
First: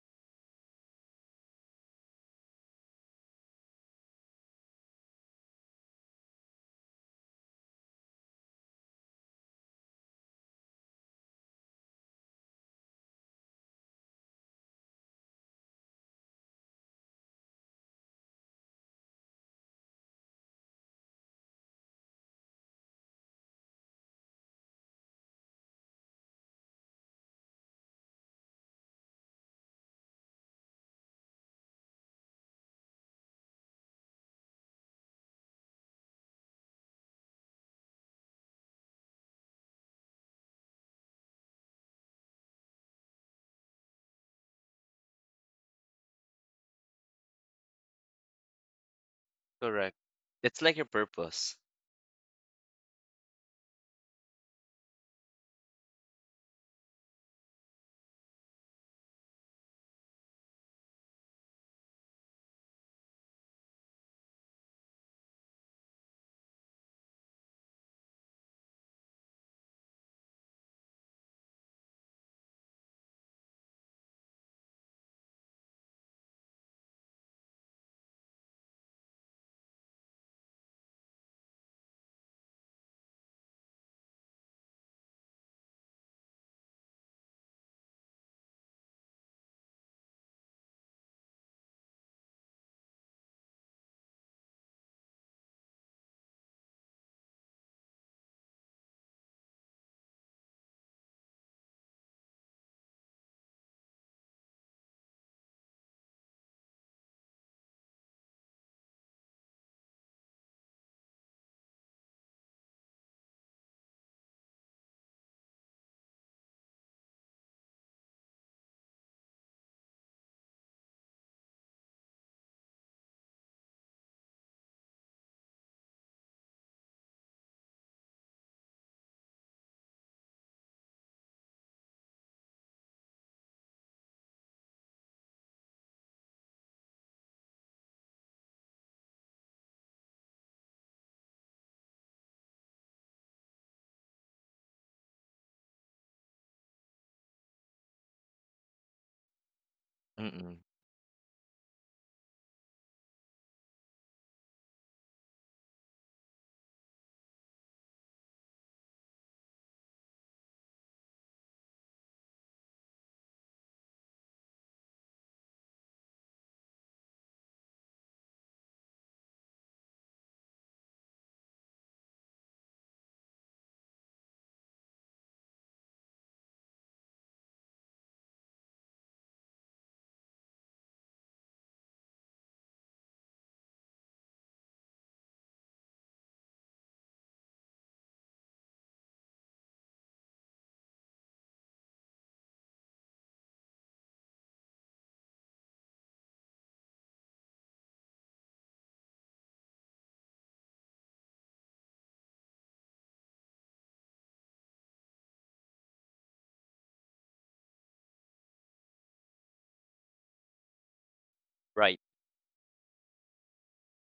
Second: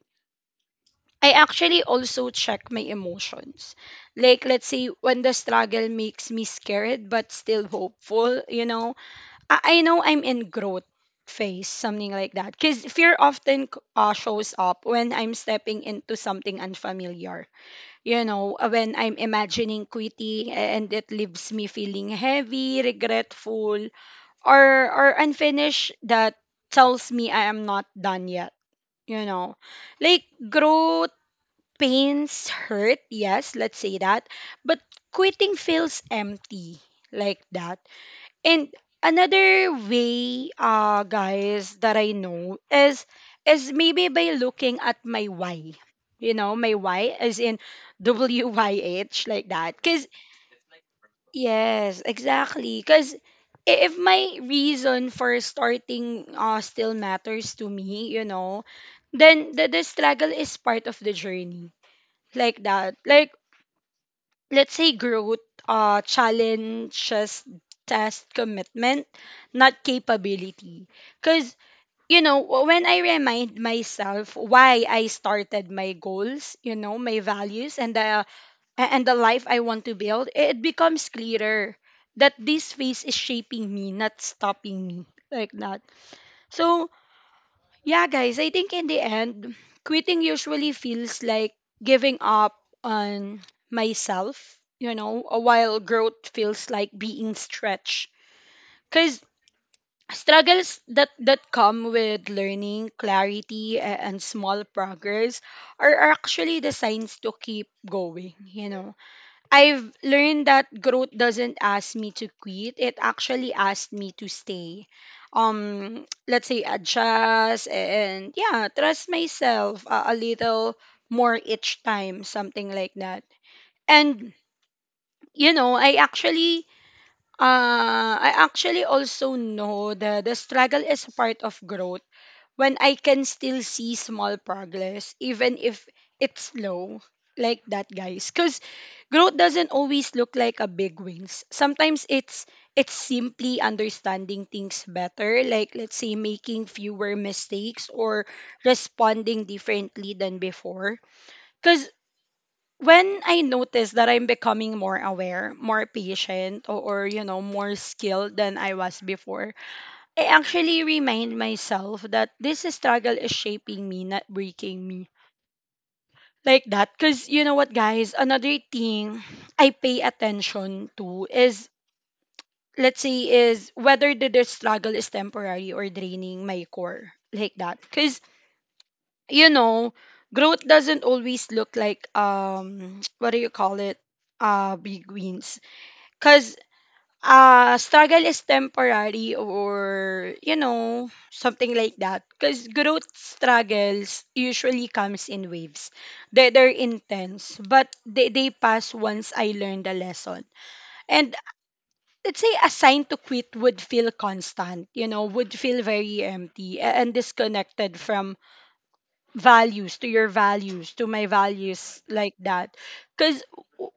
A: I actually also check my emotions. Like, let's say when the struggle makes me scared but still hopeful, you know, I know I'm in growth phase, something like that. Because fear often shows up when I'm stepping into something unfamiliar. You know, when I'm imagining quitting and it leaves me feeling heavy, regretful, or or unfinished, that tells me I am not done yet. You know, like growth pains hurt. Yes, let's say that, but quitting feels empty, like that. And another way, guys, that I know is maybe by looking at my why. You know, my why is in WYH, like that.
B: Correct.
A: Cause
B: It's like your purpose.
A: yes, exactly. Cause if my reason for starting still matters to me, you know, then the struggle is part of the journey. Like that. Like, let's say growth, challenges test commitment, not capability. Because, you know, when I remind myself why I started, my goals, you know, my values, and the life I want to build, it becomes clearer that this phase is shaping me, not stopping me, like that. So yeah, guys, I think in the end, quitting usually feels like giving up on myself, you know, a while growth feels like being stretched. Because struggles that, come with learning, clarity, and small progress are actually the signs to keep going, you know. I've learned that growth doesn't ask me to quit. It actually asked me to stay. Let's say adjust, and yeah, trust myself a little more each time, something like that. And you know, I actually, I actually also know that the struggle is a part of growth when I can still see small progress, even if it's slow, like that, guys. Because growth doesn't always look like a big wins. Sometimes it's simply understanding things better, like, let's say, making fewer mistakes, or responding differently than
B: Mm-mm.
A: before. Because when I notice that I'm becoming more aware, more patient, or more skilled than I was before, I actually remind myself that this struggle is shaping me, not breaking me. Like that. Because you know what, guys? Another thing I pay attention to is, let's say, is whether the struggle is temporary or draining my core. Like that. Because, you know, growth doesn't always look like, what do you call it? Big wins. Because struggle is temporary or you know something like that, because growth struggles usually comes in waves. They're intense, but they pass once I learned a lesson. And let's say a sign to quit would feel constant, you know, would feel very empty and disconnected from values, to your values, to my
B: Right.
A: values, like that. Because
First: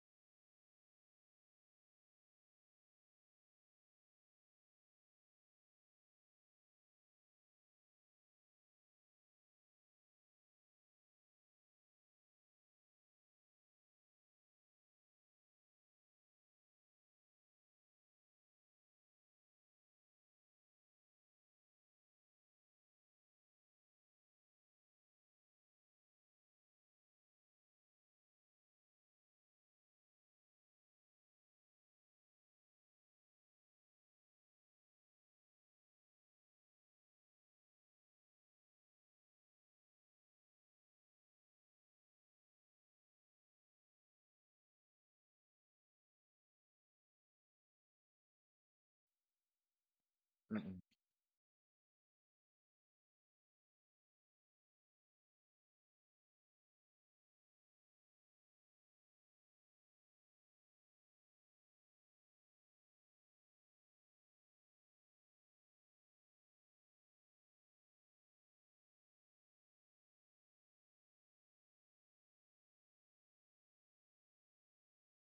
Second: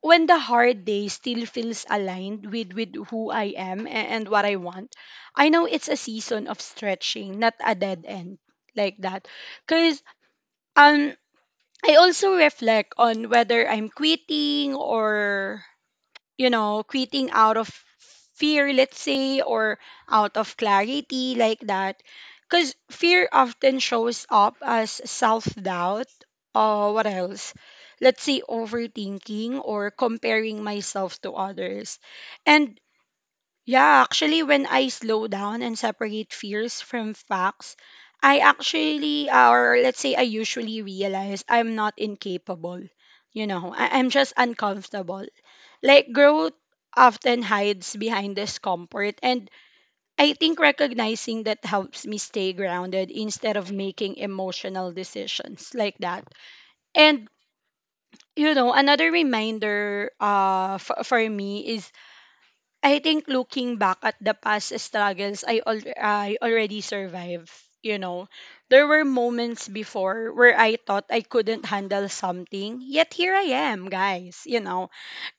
A: when the hard day still feels aligned with who I am and what I want, I know it's a season of stretching, not a dead end. Like that. Because um I also reflect on whether I'm quitting or, you know, quitting out of fear, let's say, or out of clarity, like that. Because fear often shows up as self doubt. What else? Let's say overthinking or comparing myself to others. And yeah, actually, when I slow down and separate fears from facts, I actually, or let's say, I usually realize I'm not incapable. You know, I'm just uncomfortable. Like, growth often hides behind discomfort. And I think recognizing that helps me stay grounded instead of making emotional decisions, like that. And, you know, another reminder for me is I think looking back at the past struggles I, I already survived, you know, there were moments before where I thought I couldn't handle something, yet here I am, guys, you know.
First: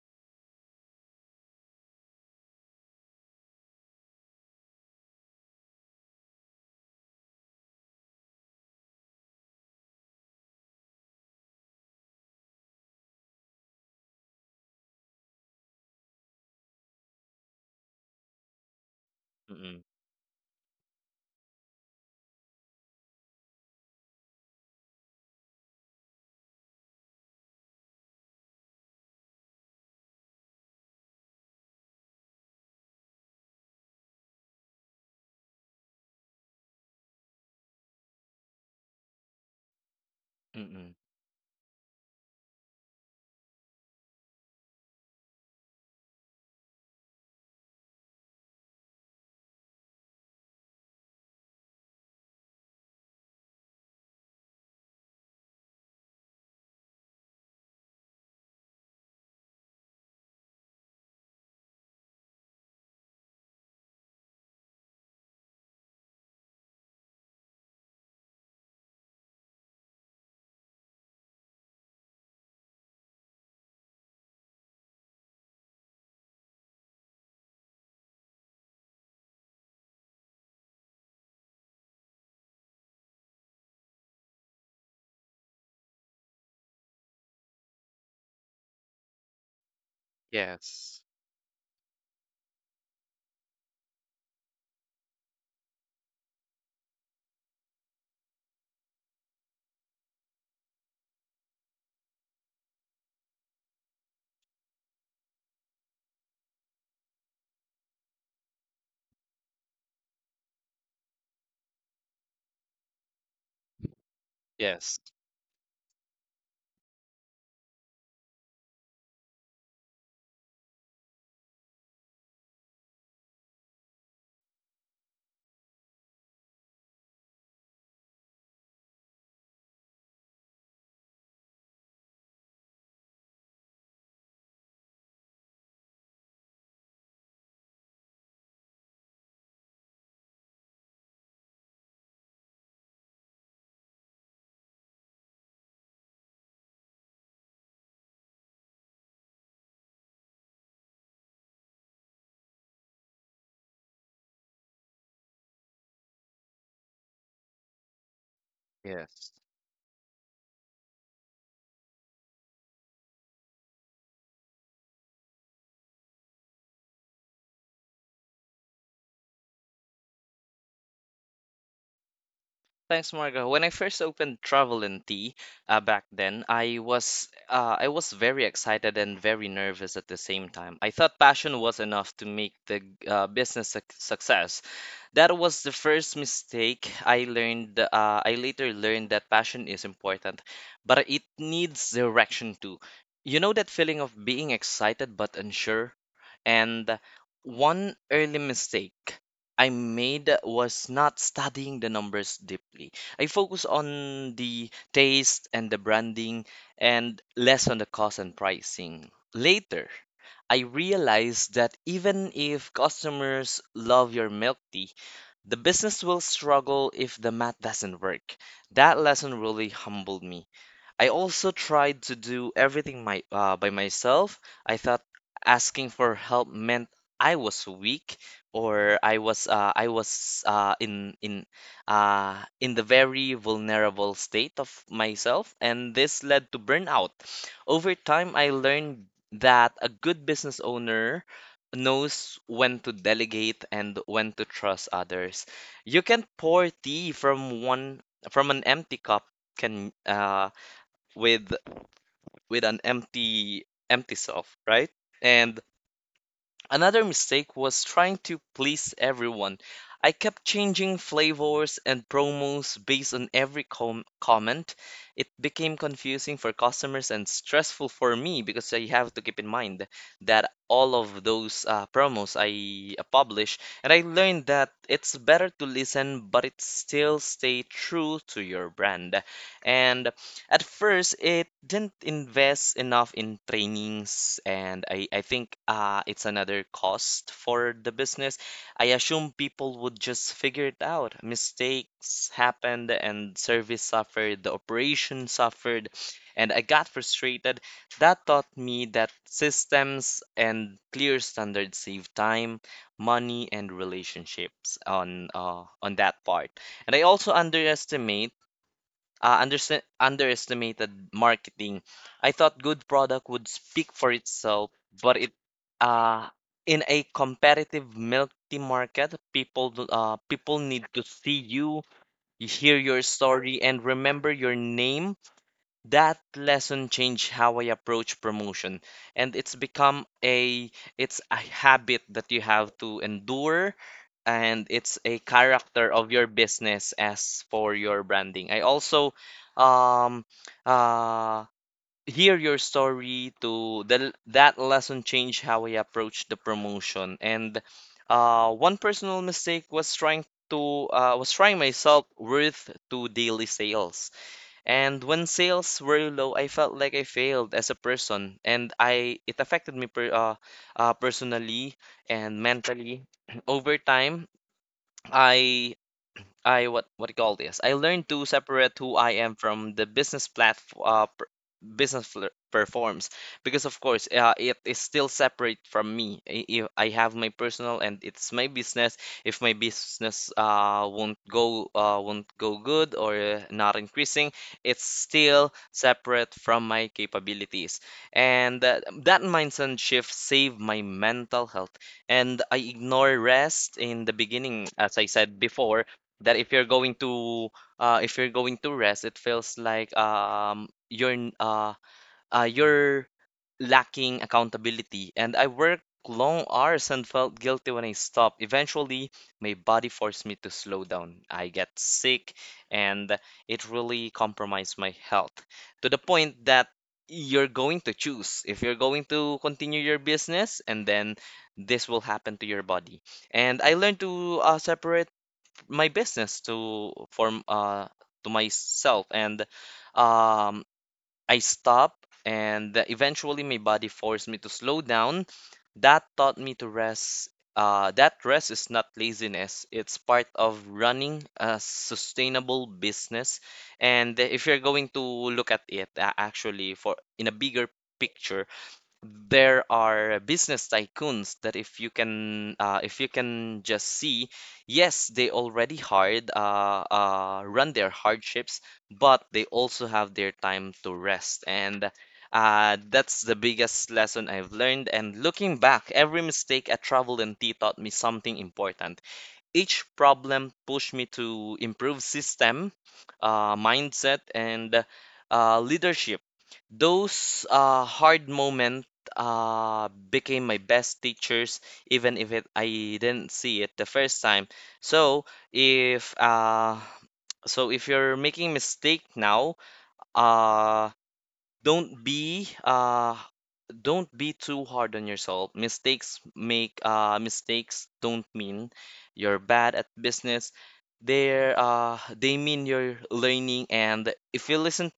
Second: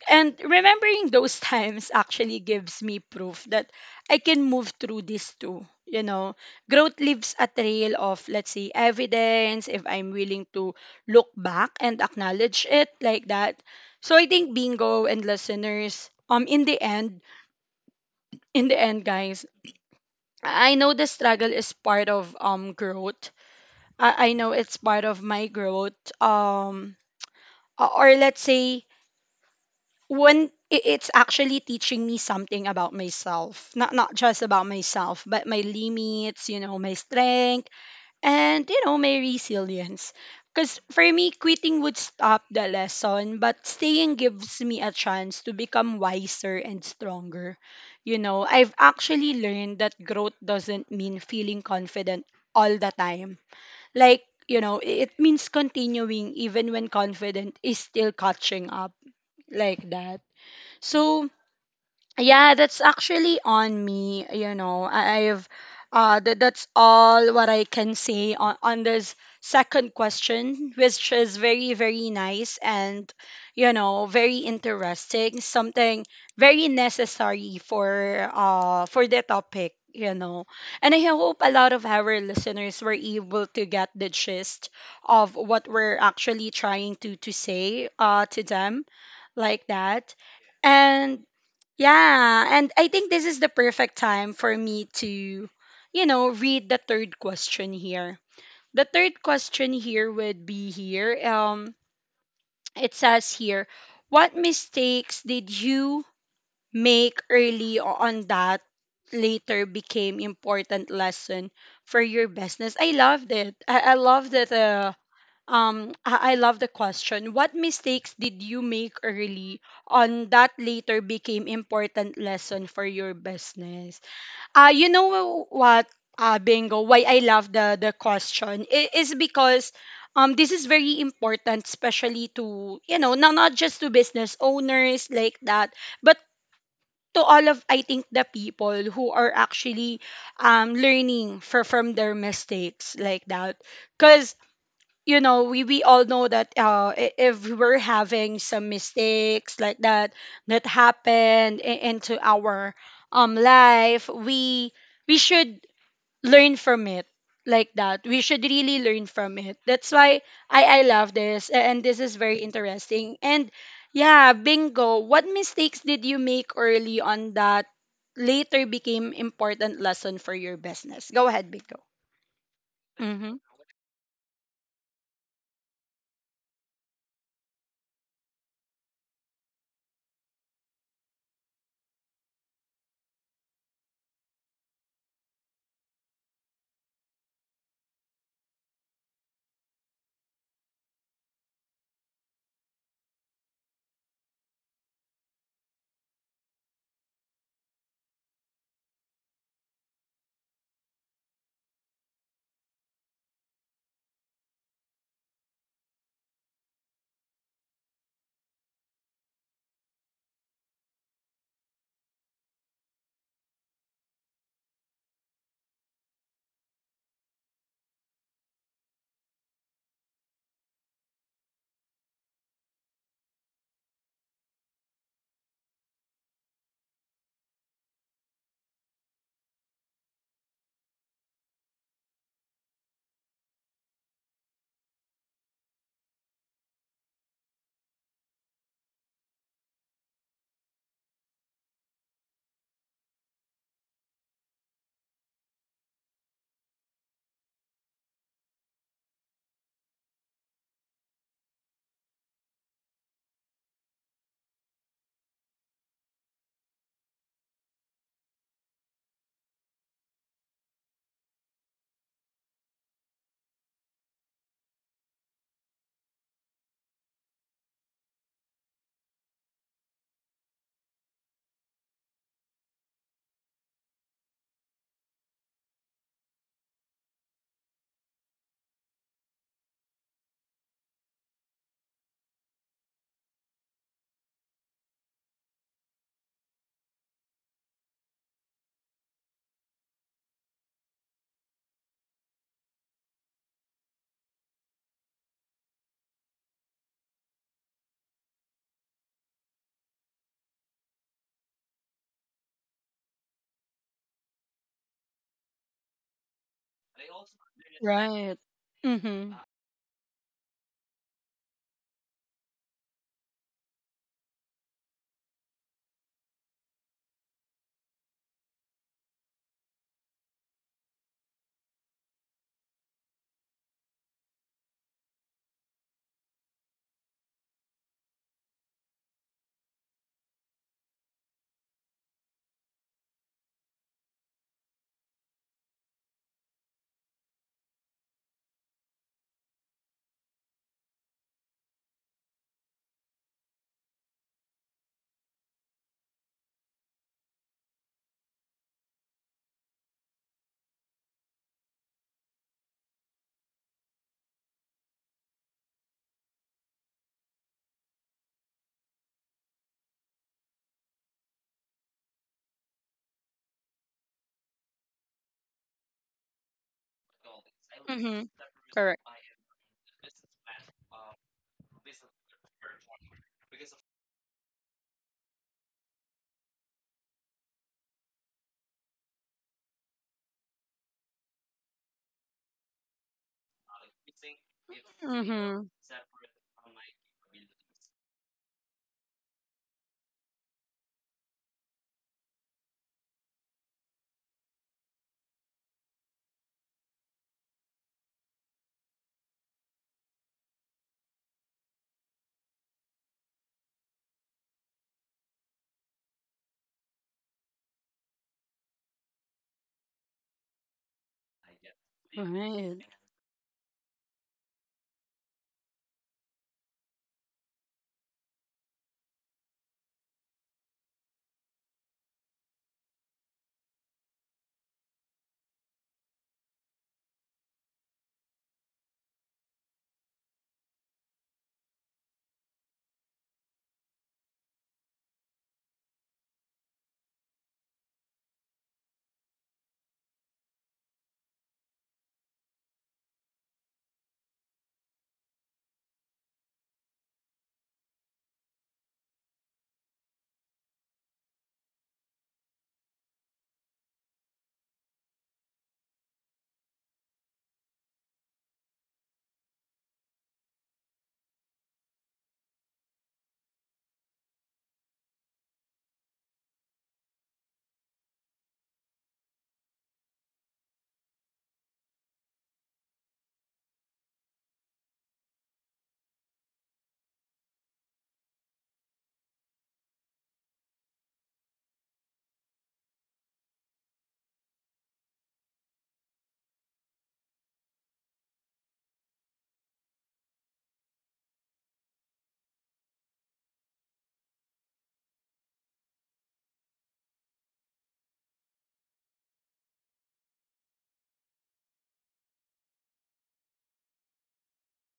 A: And remembering those times actually gives me proof that I can move through this too, you know. Growth leaves a trail of, let's say, evidence if I'm willing to look back and acknowledge it, like that. So I think Bingo and listeners, in the end, guys,
B: Mm-mm.
A: I know the struggle is part of growth. I know it's part of my growth. Or let's say when it's actually teaching me something about myself, not just about myself, but my limits, you know, my strengths, and you know, my resilience. Because
B: Mm-mm.
A: for me quitting would stop the lesson, but staying gives me a chance to become wiser and stronger. You know, I've actually learned that growth doesn't mean feeling confident all the time. Like, you know, it means continuing even when confident is still catching up, like that. So yeah, that's actually on me. You know, I, I've that that's all what I can say on, this second question, which is very, very nice, and, you know, very interesting, something very necessary for the topic, you know. And I hope a lot of our listeners were able to get the gist of what we're actually trying to say to them, like that.
B: Yes.
A: And yeah, and I think this is the perfect time for me to, you know, read the third question here. The third question here would be here. It says here, what mistakes did you make early on that later became important lesson for your business? I loved it. I love that.
B: Yes.
A: I love the question. What mistakes did you make early on that later became important lesson for your business? You know what, Bingo, why I love the question is because, this is very important, especially to, you know, not just to business owners, like that, but to all of, I think, the people who are actually, learning for, from their mistakes, like that. Because, you know, we all know that if we're having some mistakes like that, that happened into our life, we should learn from it, like that. We should really learn
B: Yes.
A: from it. That's why I love this, and this is very interesting. And yeah, Bingo, what mistakes did you make early on that later became important lesson for your business? Go ahead, Bingo.
B: Thanks,
A: Mm-hmm.
B: Margo. When I first opened Travel and Tea, back then, I was very excited and very nervous at the same time. I thought passion was enough to make the business suc success. That was the first mistake I learned. I later learned that passion is important, but it needs direction too. You know that feeling of being excited but unsure? And one early mistake I made was not studying the numbers deeply. I focused on the taste and the branding and less on the cost and pricing. Later, I realized that even if customers love your milk tea, the business will struggle if the math doesn't work. That lesson really humbled me. I also tried to do everything my by myself. I thought asking for help meant I was weak, or I was in the very vulnerable state of myself, and this led to burnout. Over time, I learned that a good business owner knows when to delegate and when to trust others. You can pour tea from one from an empty cup can with with an empty self, right? And another mistake was trying to please everyone. I kept changing flavors and promos based on every comment. It became confusing for customers and stressful for me, because I have to keep in mind that all of those promos I publish, and I learned that it's better to listen, but it still stay true to your brand. And at first, it didn't invest enough in trainings, and I think it's another cost for the business. I assume people would just figure it out. Mistakes happened, and service suffered, the operation suffered, and I got frustrated. That taught me that systems and clear standards save time, money, and relationships on that part. And I also
A: Right. Mm-hmm.
B: underestimated marketing. I thought good product would speak for itself, but it uh, in a competitive multi market, people need to see you, you hear your story, and remember your name. That lesson changed how I approach promotion, and it's become a it's a habit that you have to endure, and it's a character of your business as for your branding. I also um uh hear your story to the that lesson changed how I approach the promotion. And one personal mistake was trying to was trying myself worth to daily sales, and when sales were low, I felt like I failed as a person, and I it affected me personally and mentally. Over time, I I what do you call this? I learned
A: Mm-hmm.
B: to separate who
A: Correct.
B: I am from the business platform, business performs, because of course it is still separate from me. I- If I have my personal and it's my business, if my business won't go good or not increasing, it's still
A: Mm-hmm.
B: separate from my capabilities. And that, that mindset shift saved my mental health. And I ignore rest in the beginning, as I said before, that if you're going to if you're going to rest it feels like you're lacking accountability, and I worked long hours and felt guilty when I stopped. Eventually, my body forced me to slow down. I get sick,
A: Right.
B: and it really compromised my health to the point that you're going to choose if you're going to continue your business, and then this will happen to your body. And I learned to separate my business to form to myself, and um I stopped, and eventually my body forced me to slow down. That taught me to rest. That rest is not laziness. It's part of running a sustainable business. And if you're going to look at it, actually, for in a bigger picture, there are business tycoons that if you can just see, yes, they already hard run their hardships, but they also have their time to rest. And that's the biggest lesson I've learned, and looking back, every mistake at Travel and taught me something important. Each problem pushed me to improve system, mindset, and leadership. Those hard moment became my best teachers, even if it, I didn't see it the first time. So if uh, if you're making mistake now, uh, don't be uh, don't be too hard on yourself. Mistakes don't mean you're bad at business. They mean you're learning, and if you listen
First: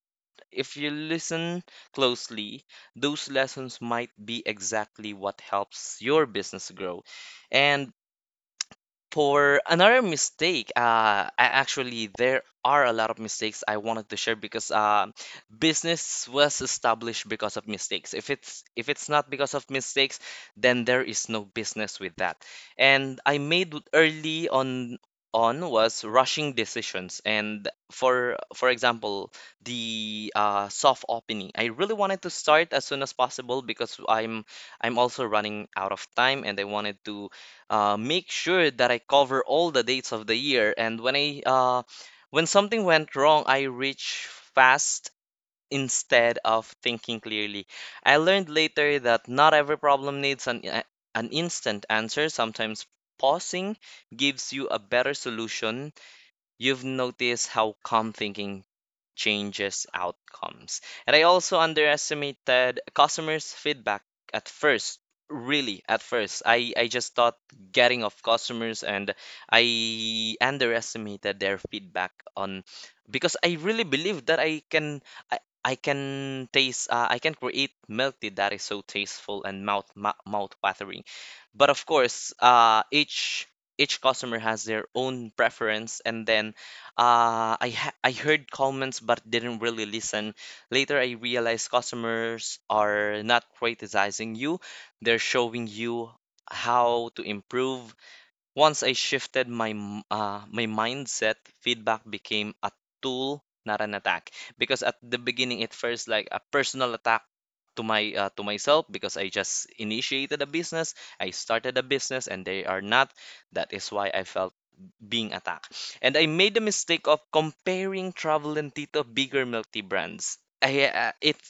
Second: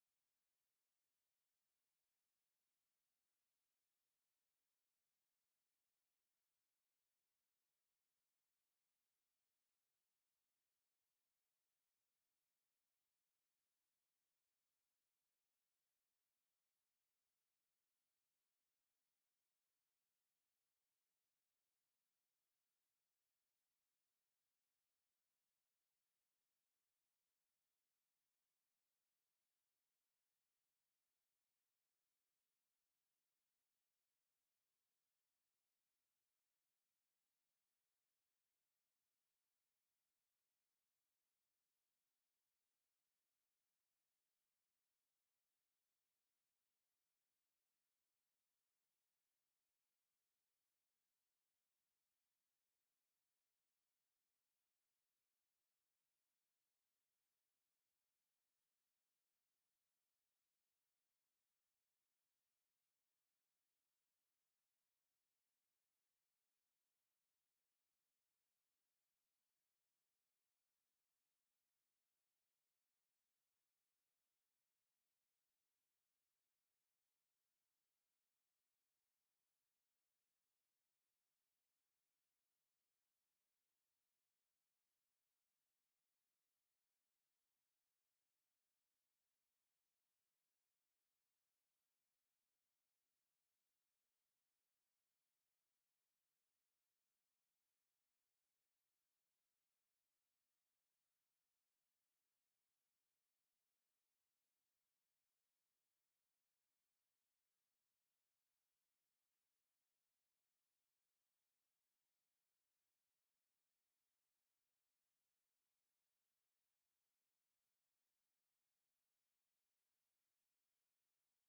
B: if you listen closely, those lessons might be exactly what helps your business grow. And for another mistake, I actually there are a lot of mistakes I wanted to share, because business was established because of mistakes. If it's not because of mistakes, then there is no business with that. And I made early on was rushing decisions. And for example, the soft opening, I really wanted to start as soon as possible because I'm also running out of time, and I wanted to make sure that I cover all the dates of the year. And when I when something went wrong, I reach fast instead of thinking clearly. I learned later that not every problem needs an instant answer. Sometimes pausing gives you a better solution. You've noticed how calm thinking changes outcomes. And I also underestimated customers' feedback at first. Really, at first, I just thought getting of customers, and I underestimated their feedback on because I really believe that I, I can taste I can create milk tea that is so tasteful and mouth watering. But of course, each customer has their own preference, and then I heard comments but didn't really listen. Later, I realized customers are not criticizing you; they're showing you how to improve. Once I shifted my mindset, feedback became a tool, not an attack. Because at the beginning, it first like a personal attack to my to myself because I just initiated a business, I started a business, and they are not. That is why I felt being attacked. And I made the mistake of comparing Travel and Tito bigger milk tea brands. It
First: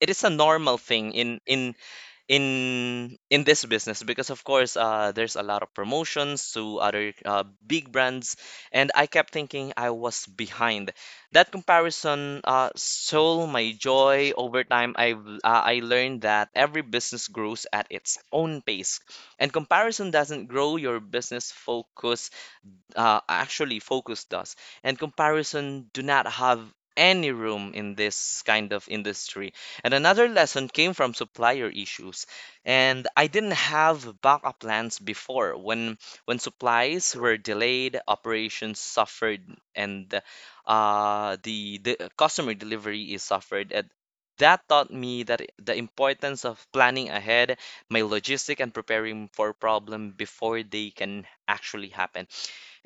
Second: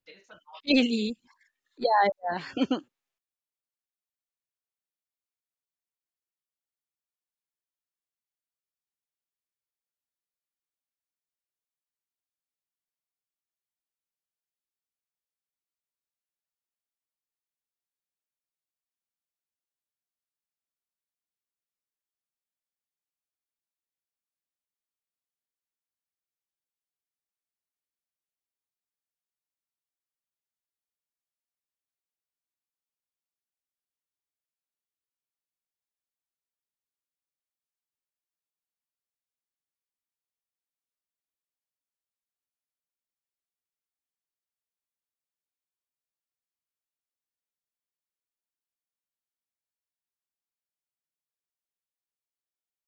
B: it is a normal thing
A: Really?
B: in in
A: Yeah, yeah.
B: in in this business because of course there's a lot of promotions to other big brands, and I kept thinking I was behind. That comparison stole my joy over time. I learned that every business grows at its own pace, and comparison doesn't grow your business. Focus, actually focus does, and comparison do not have any room in this kind of industry. And another lesson came from supplier issues, and I didn't have backup plans before. When supplies were delayed, operations suffered, and the customer delivery is suffered. And that taught me that the importance of planning ahead my logistic and preparing for problem before they can actually happen.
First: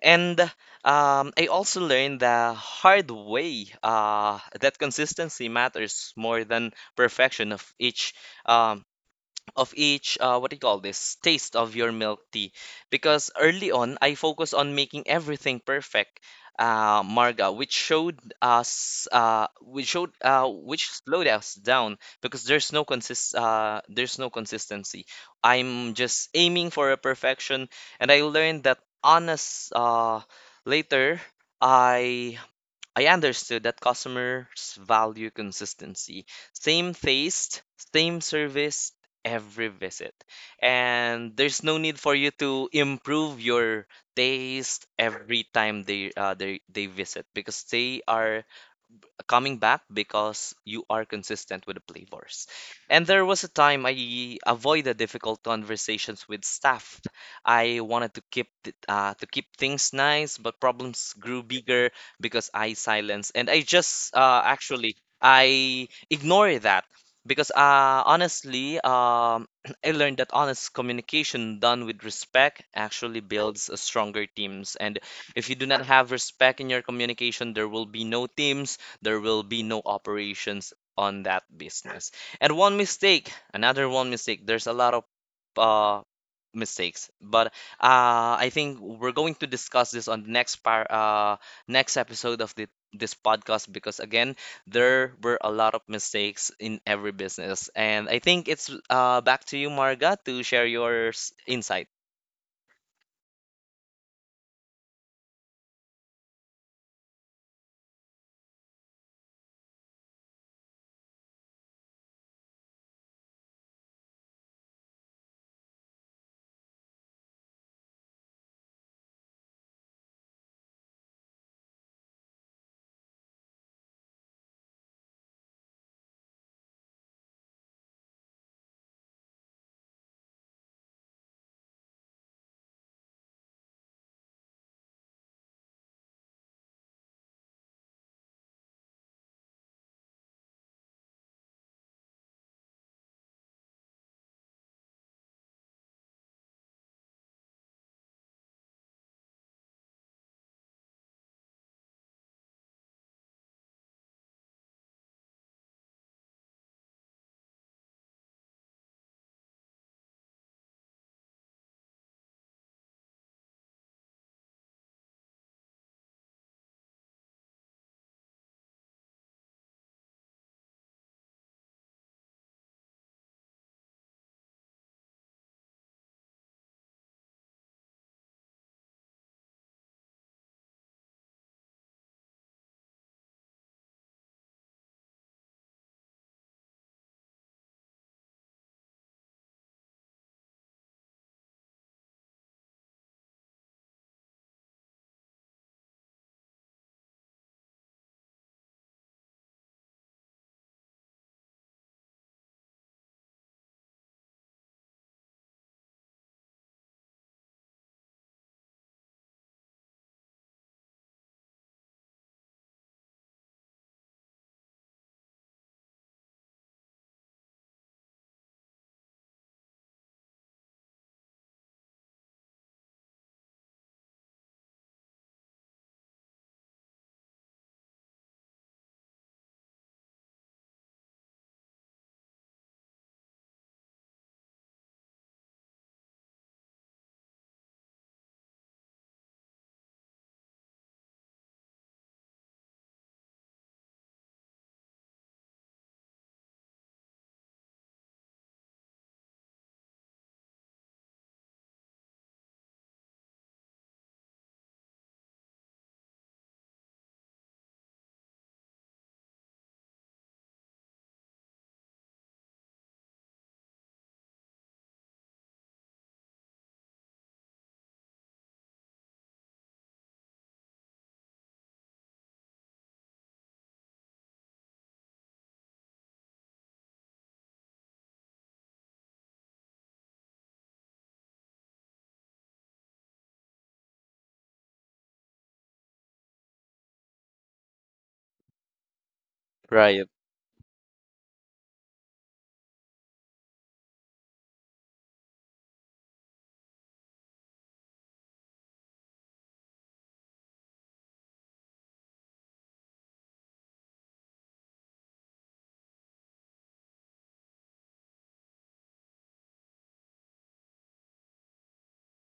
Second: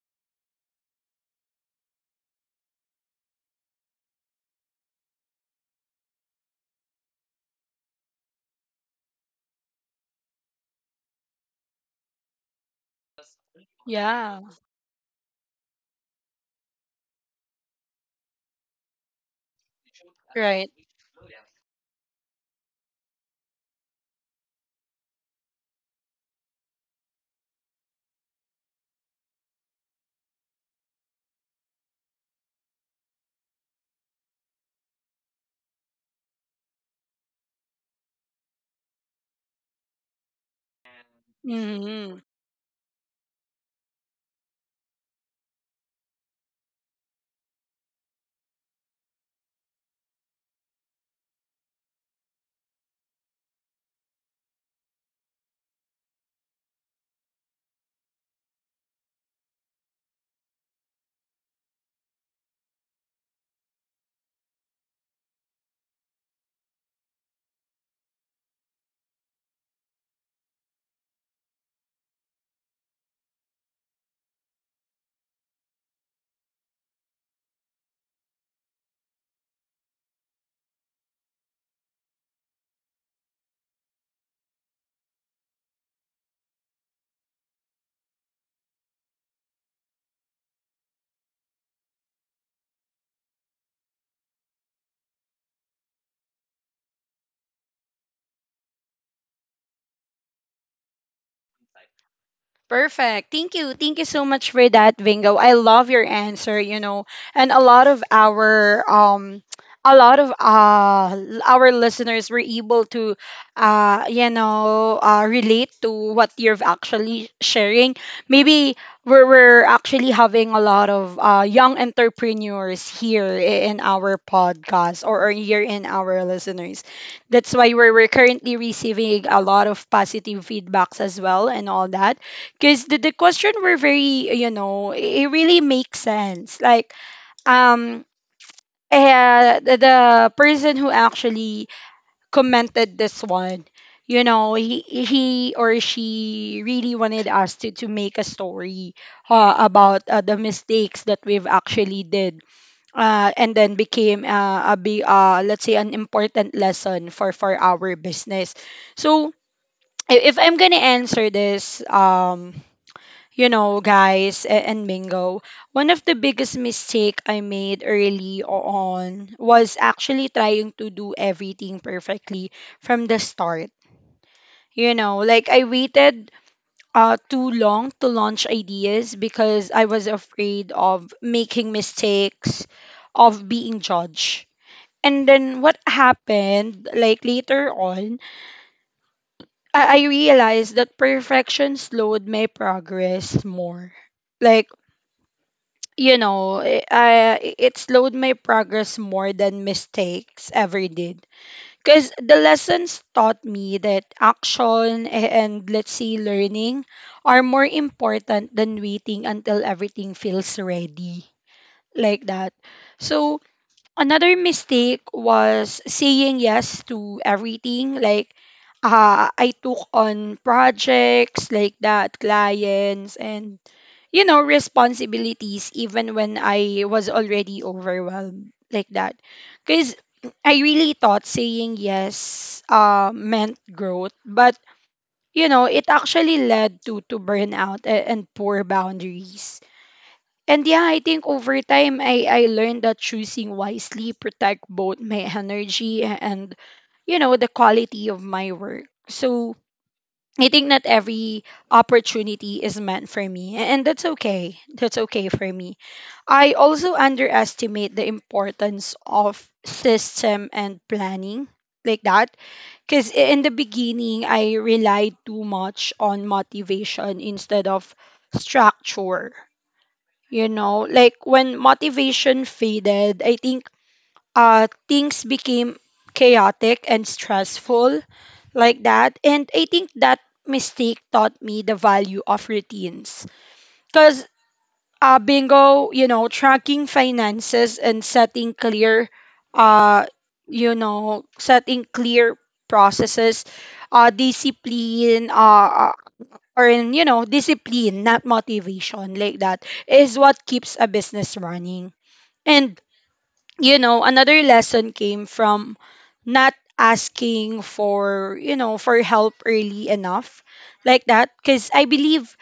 B: And I also learned the hard way that consistency matters more than perfection um, of each what do you call this, taste of your milk tea. Because early on I
A: Yeah.
B: focus on making everything perfect, Marga, which showed us which showed
A: Right.
B: which slowed us down, because there's no consist there's no consistency. I'm just aiming for a perfection. And I learned that honest, later, i I understood that customers value consistency. Same taste, same service every visit. And there's no need for
A: Mm-hmm.
B: you to improve your taste every time they they visit, because they are coming back because you are consistent with the flavors. And there was a time I avoided difficult conversations with staff. I wanted to to keep things nice, but problems grew bigger because I silenced and I just actually I ignore that. Because honestly, I learned that honest communication done with respect actually builds a stronger teams. And if you do not have respect in your communication, there will be no teams, there will be no operations on that business. And one mistake, another one mistake. There's a lot of uh, mistakes, but I think we're going to discuss this on the next episode of the this podcast. Because again, there were a lot of mistakes in every business, and I think it's, uh, back to you, Marga, to share your insight.
A: Perfect. Thank you. Thank you so much for that, Bingo. I love your answer, you know. And a lot of our a lot of our listeners were able to you know, relate to what you're actually sharing. Maybe we're actually having a lot of young entrepreneurs here in our podcast, or here in our listeners. That's why we're currently receiving a lot of positive feedbacks as well and all that, because the question were very, you know, it really makes sense. Like, um, the person who actually commented this one, you know, he or she really wanted us to, make a story about the mistakes that we've actually did, and then became a big, let's say, an important lesson for, our business. So, if I'm going to answer this, you know, guys, and Mingo, one of the biggest mistake I made early on was actually trying to do everything perfectly from the start. You know, like I waited too long to launch ideas because I was afraid of making mistakes, of being judged. And then what happened, like later on, I realized that perfection slowed my progress more. Like, you know, it slowed my progress more than mistakes ever did. Because the lessons taught me that action and, let's say, learning are more important than waiting until everything feels ready, like that. So, another mistake was saying yes to everything. Like, I took on projects like that, clients, and, you know, responsibilities even when I was already overwhelmed, like that. Because I really thought saying yes meant growth, but, you know, it actually led to, burnout and poor boundaries. And yeah, I think over time, I learned that choosing wisely protect both my energy and, you know, the quality of my work. So I think not every opportunity is meant for me, and that's okay. That's okay for me. I also underestimate the importance of system and planning, like that, because in the beginning I relied too much on motivation instead of structure. You know, like when motivation faded, I think things became chaotic and stressful, like that. And I think that mistake taught me the value of routines. Because, Bingo, you know, tracking finances and setting clear, uh,
B: Right.
A: setting clear processes, discipline, or in, you know, discipline, not motivation, like that, is what keeps a business running. And, you know, another lesson came from not asking for, you know, for help early enough, like that. Because I believe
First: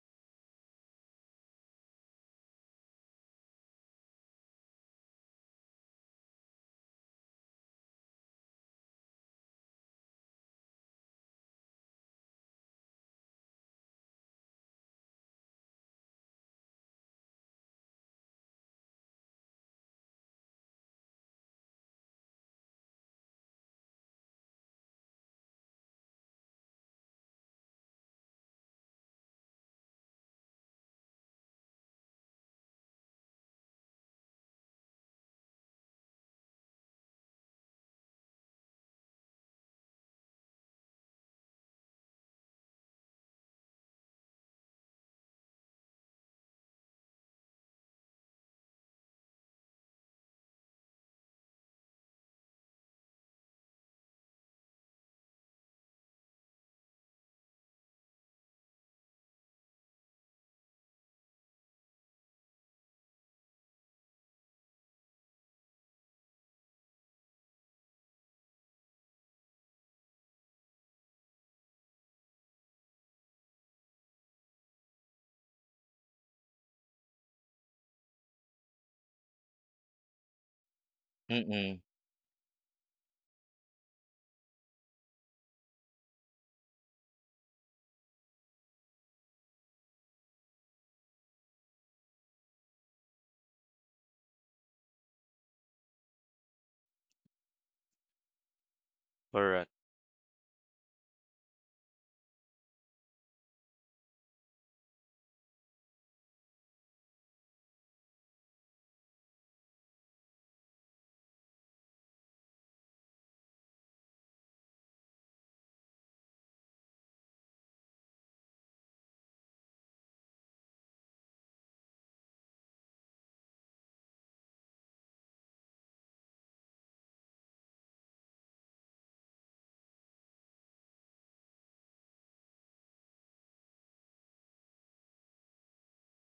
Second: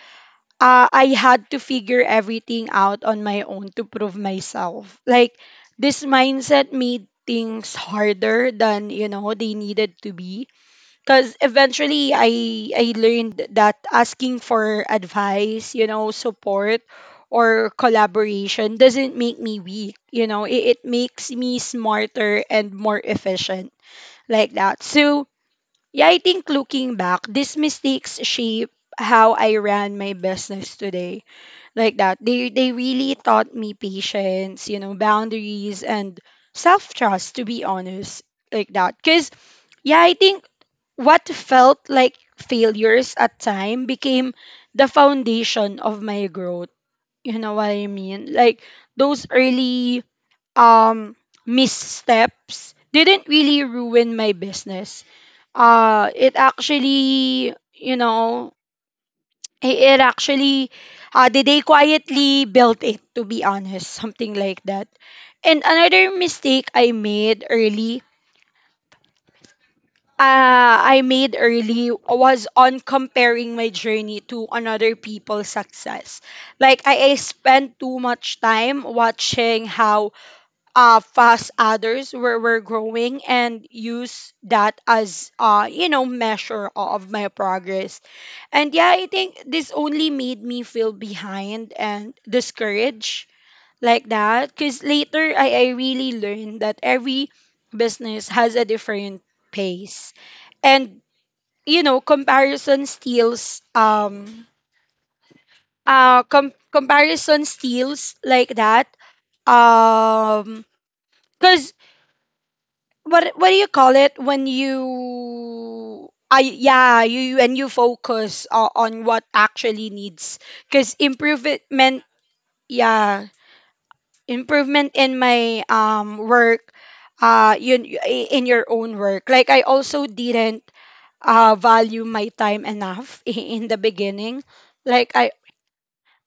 A: I had to figure everything out on my own to prove myself. Like, this mindset made things harder than, you know, they needed to be, because eventually I learned that asking for advice, you know, support or collaboration doesn't make me weak, you know, it makes me smarter and more efficient, like that. So yeah, I think looking back, these mistakes shape how I ran my business today. Like that. They really taught me patience, you know, boundaries and self trust, to be honest. Like that. Cause yeah, I think what felt like failures at time became the foundation of my growth. You know what I mean? Like those early um missteps didn't really ruin my business. Uh, it actually, you know, it actually, did, they quietly built it, to be honest, something like that. And another mistake I made early uh, was on comparing my journey to another people's success. Like I spent too much time watching how fast
B: Mm-hmm.
A: others were growing and use that as, you know, measure of my progress. And yeah, I think this only made me feel behind and discouraged, like that. Because later I really learned that every business has a different
B: Correct.
A: pace. And comparison steals comparison steals like that. um because what do you call it when you I yeah and you focus on what actually needs because improvement, yeah, improvement in my work, uh you, in your own work. Like I also didn't value my time enough in the beginning. like I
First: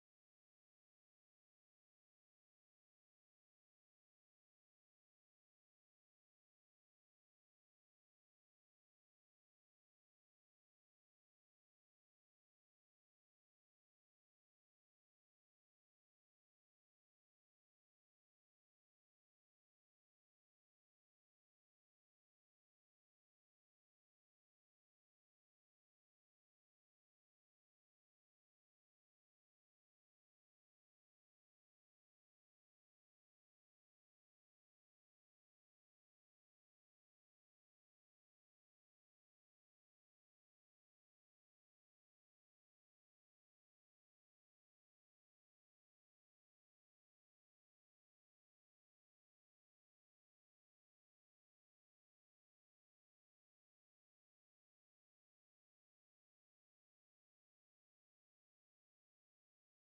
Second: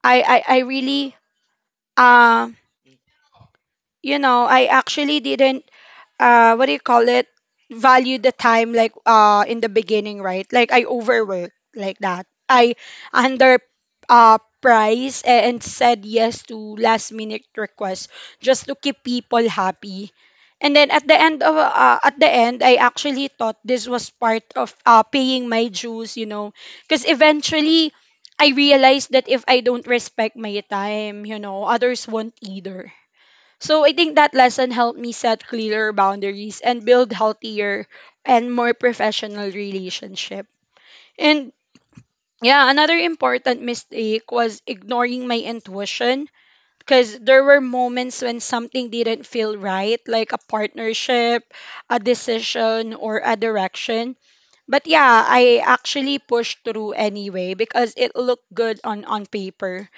A: I I, I really um I actually didn't what do you call it value the time, like in the beginning, right? Like I overwork like that. I under price and said yes to last minute requests, just to keep people happy. And then at the end I actually thought this was part of paying my dues, because eventually I realized that if I don't respect my time, others won't either. So I think that lesson helped me set clearer boundaries and build healthier and more professional relationship. And yeah, another important mistake was ignoring my intuition, because there were moments when something didn't feel right, like a partnership, a decision, or a direction. But yeah, I actually pushed through anyway because it looked good on paper.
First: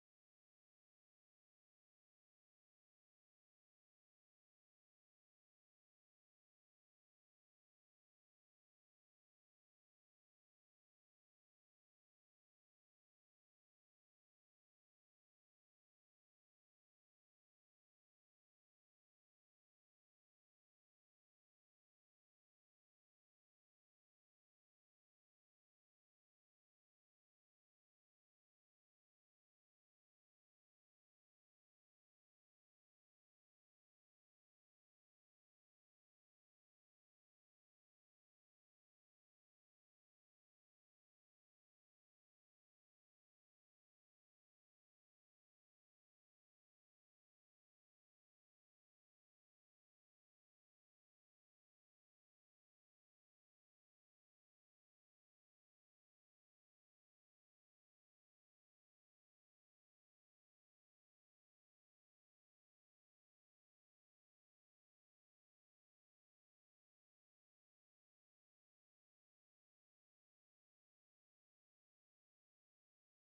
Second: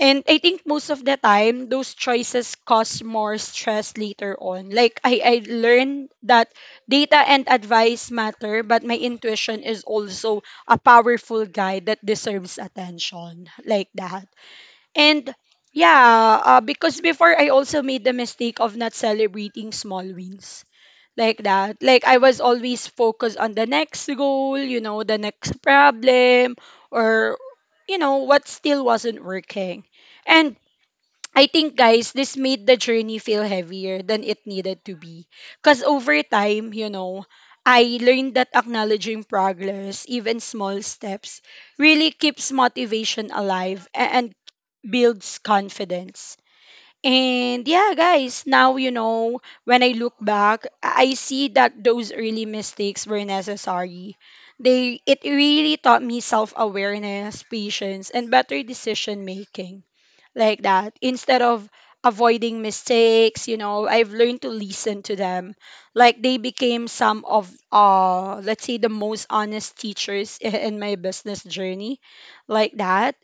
A: And I think most of the time, those choices cause more stress later on. Like, I learned that data and advice matter, but my intuition is also a powerful guide that deserves attention, like that. And yeah, because before I also made the mistake of not celebrating small wins, like that. Like, I was always focused on the next goal, you know, the next problem, or, what still wasn't working. And I think, guys, this made the journey feel heavier than it needed to be. Because over time, I learned that acknowledging progress, even small steps, really keeps motivation alive and builds confidence. And yeah, guys, now, when I look back, I see that those early mistakes were necessary. It really taught me self awareness, patience, and better decision making, like that. Instead of avoiding mistakes, I've learned to listen to them, like they became some of let's say the most honest teachers in my business journey, like that.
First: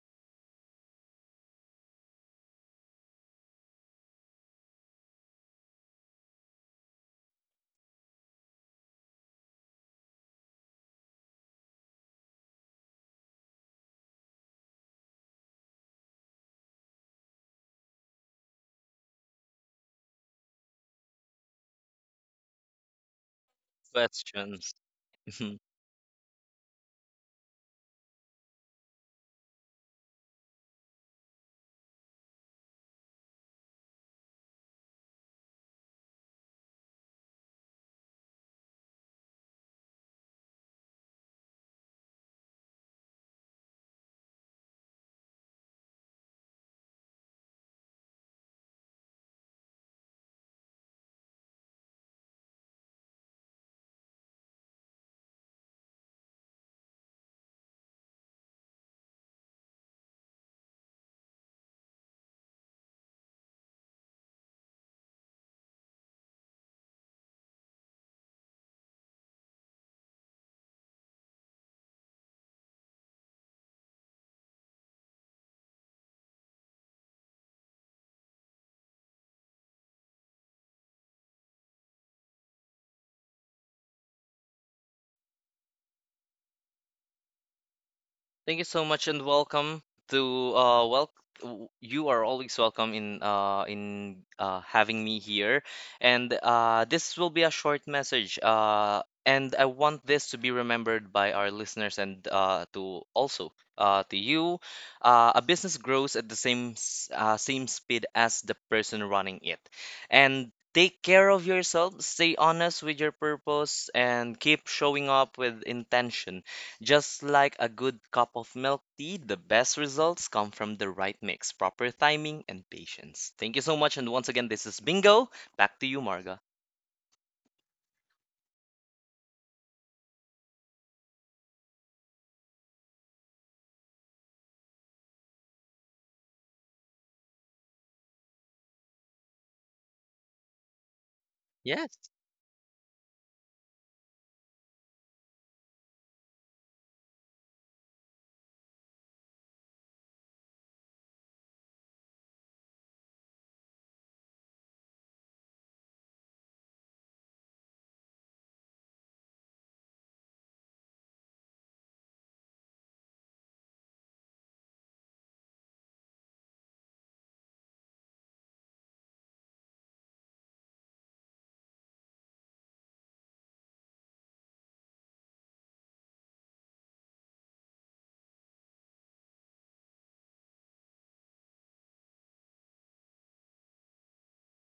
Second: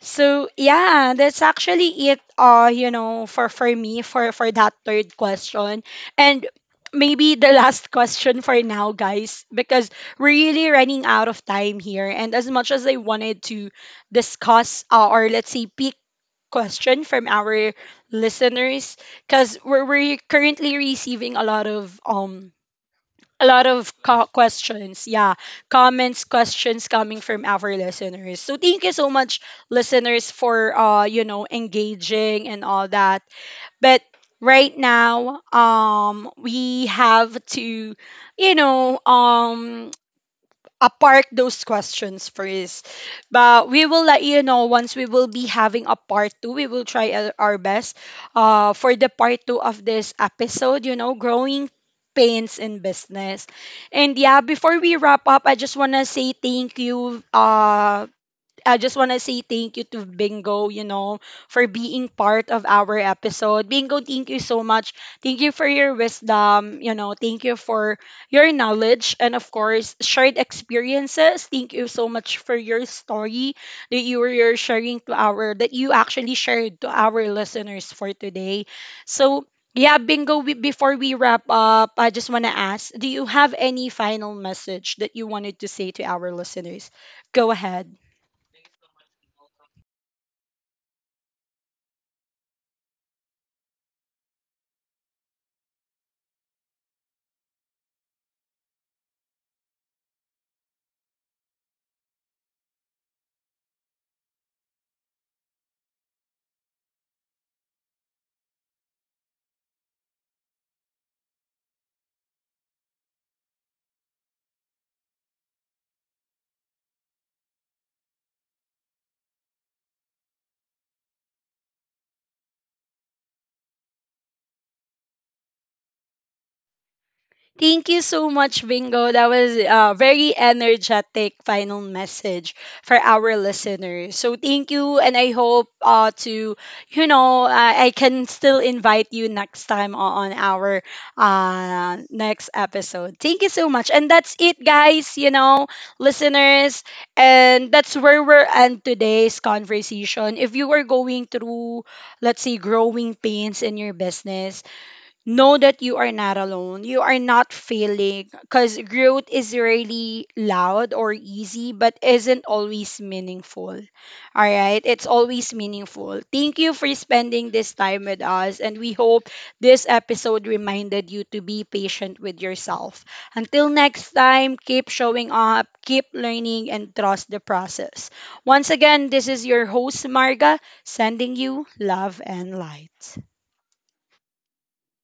A: So yeah, that's actually it, for me for that third question. And maybe the last question for now, guys, because we're really running out of time here, and as much as I wanted to discuss, or let's say pick question from our listeners, because we're currently receiving a lot of
B: Questions.
A: questions, yeah, comments, questions coming from our listeners. So thank you so much, listeners, for engaging and all that. But right now, we have to, you know um apart those questions first. But we will let you know once we will be having a part two. We will try our best, for the part two of this episode, you know, growing pains in business. And yeah, before we wrap up, I just want to say thank you I just want to say thank you to Bingo, you know, for being part of our episode. Bingo, thank you so much. Thank you for your wisdom, you know, thank you for your knowledge and of course, shared experiences. Thank you so much for your story that you actually shared to our listeners for today. So, yeah, Bingo, we, before we wrap up, I just want to ask, do you have any final message that you wanted to say to our listeners? Go ahead.
B: Thank you so much, and welcome to, uh, well, you are always welcome in uh having me here. And uh, this will be a short message, uh, and I want this to be remembered by our listeners and uh, to also uh, to you. Uh, a business grows at the same speed as the person running it. And take care of yourself, stay honest with your purpose, and keep showing up with intention. Just like a good cup of milk tea, the best results come from the right mix, proper timing, and patience. Thank you so much. And once again, this is Bingo. Back to you, Marga.
A: Thank you so much, Bingo. That was a very energetic final message for our listeners. So thank you, and I hope you know, I can still invite you next time on our
B: Yes.
A: next episode. Thank you so much. And that's it, guys, you know, listeners. And that's where we're end today's conversation. If you are going through, let's say, growing pains in your business, know that you are not alone. You are not failing because growth is really loud or easy, but isn't always meaningful. All right, it's always meaningful. Thank you for spending this time with us, and we hope this episode reminded you to be patient with yourself. Until next time, keep showing up, keep learning, and trust the process. Once again, this is your host, Marga, sending you love and light.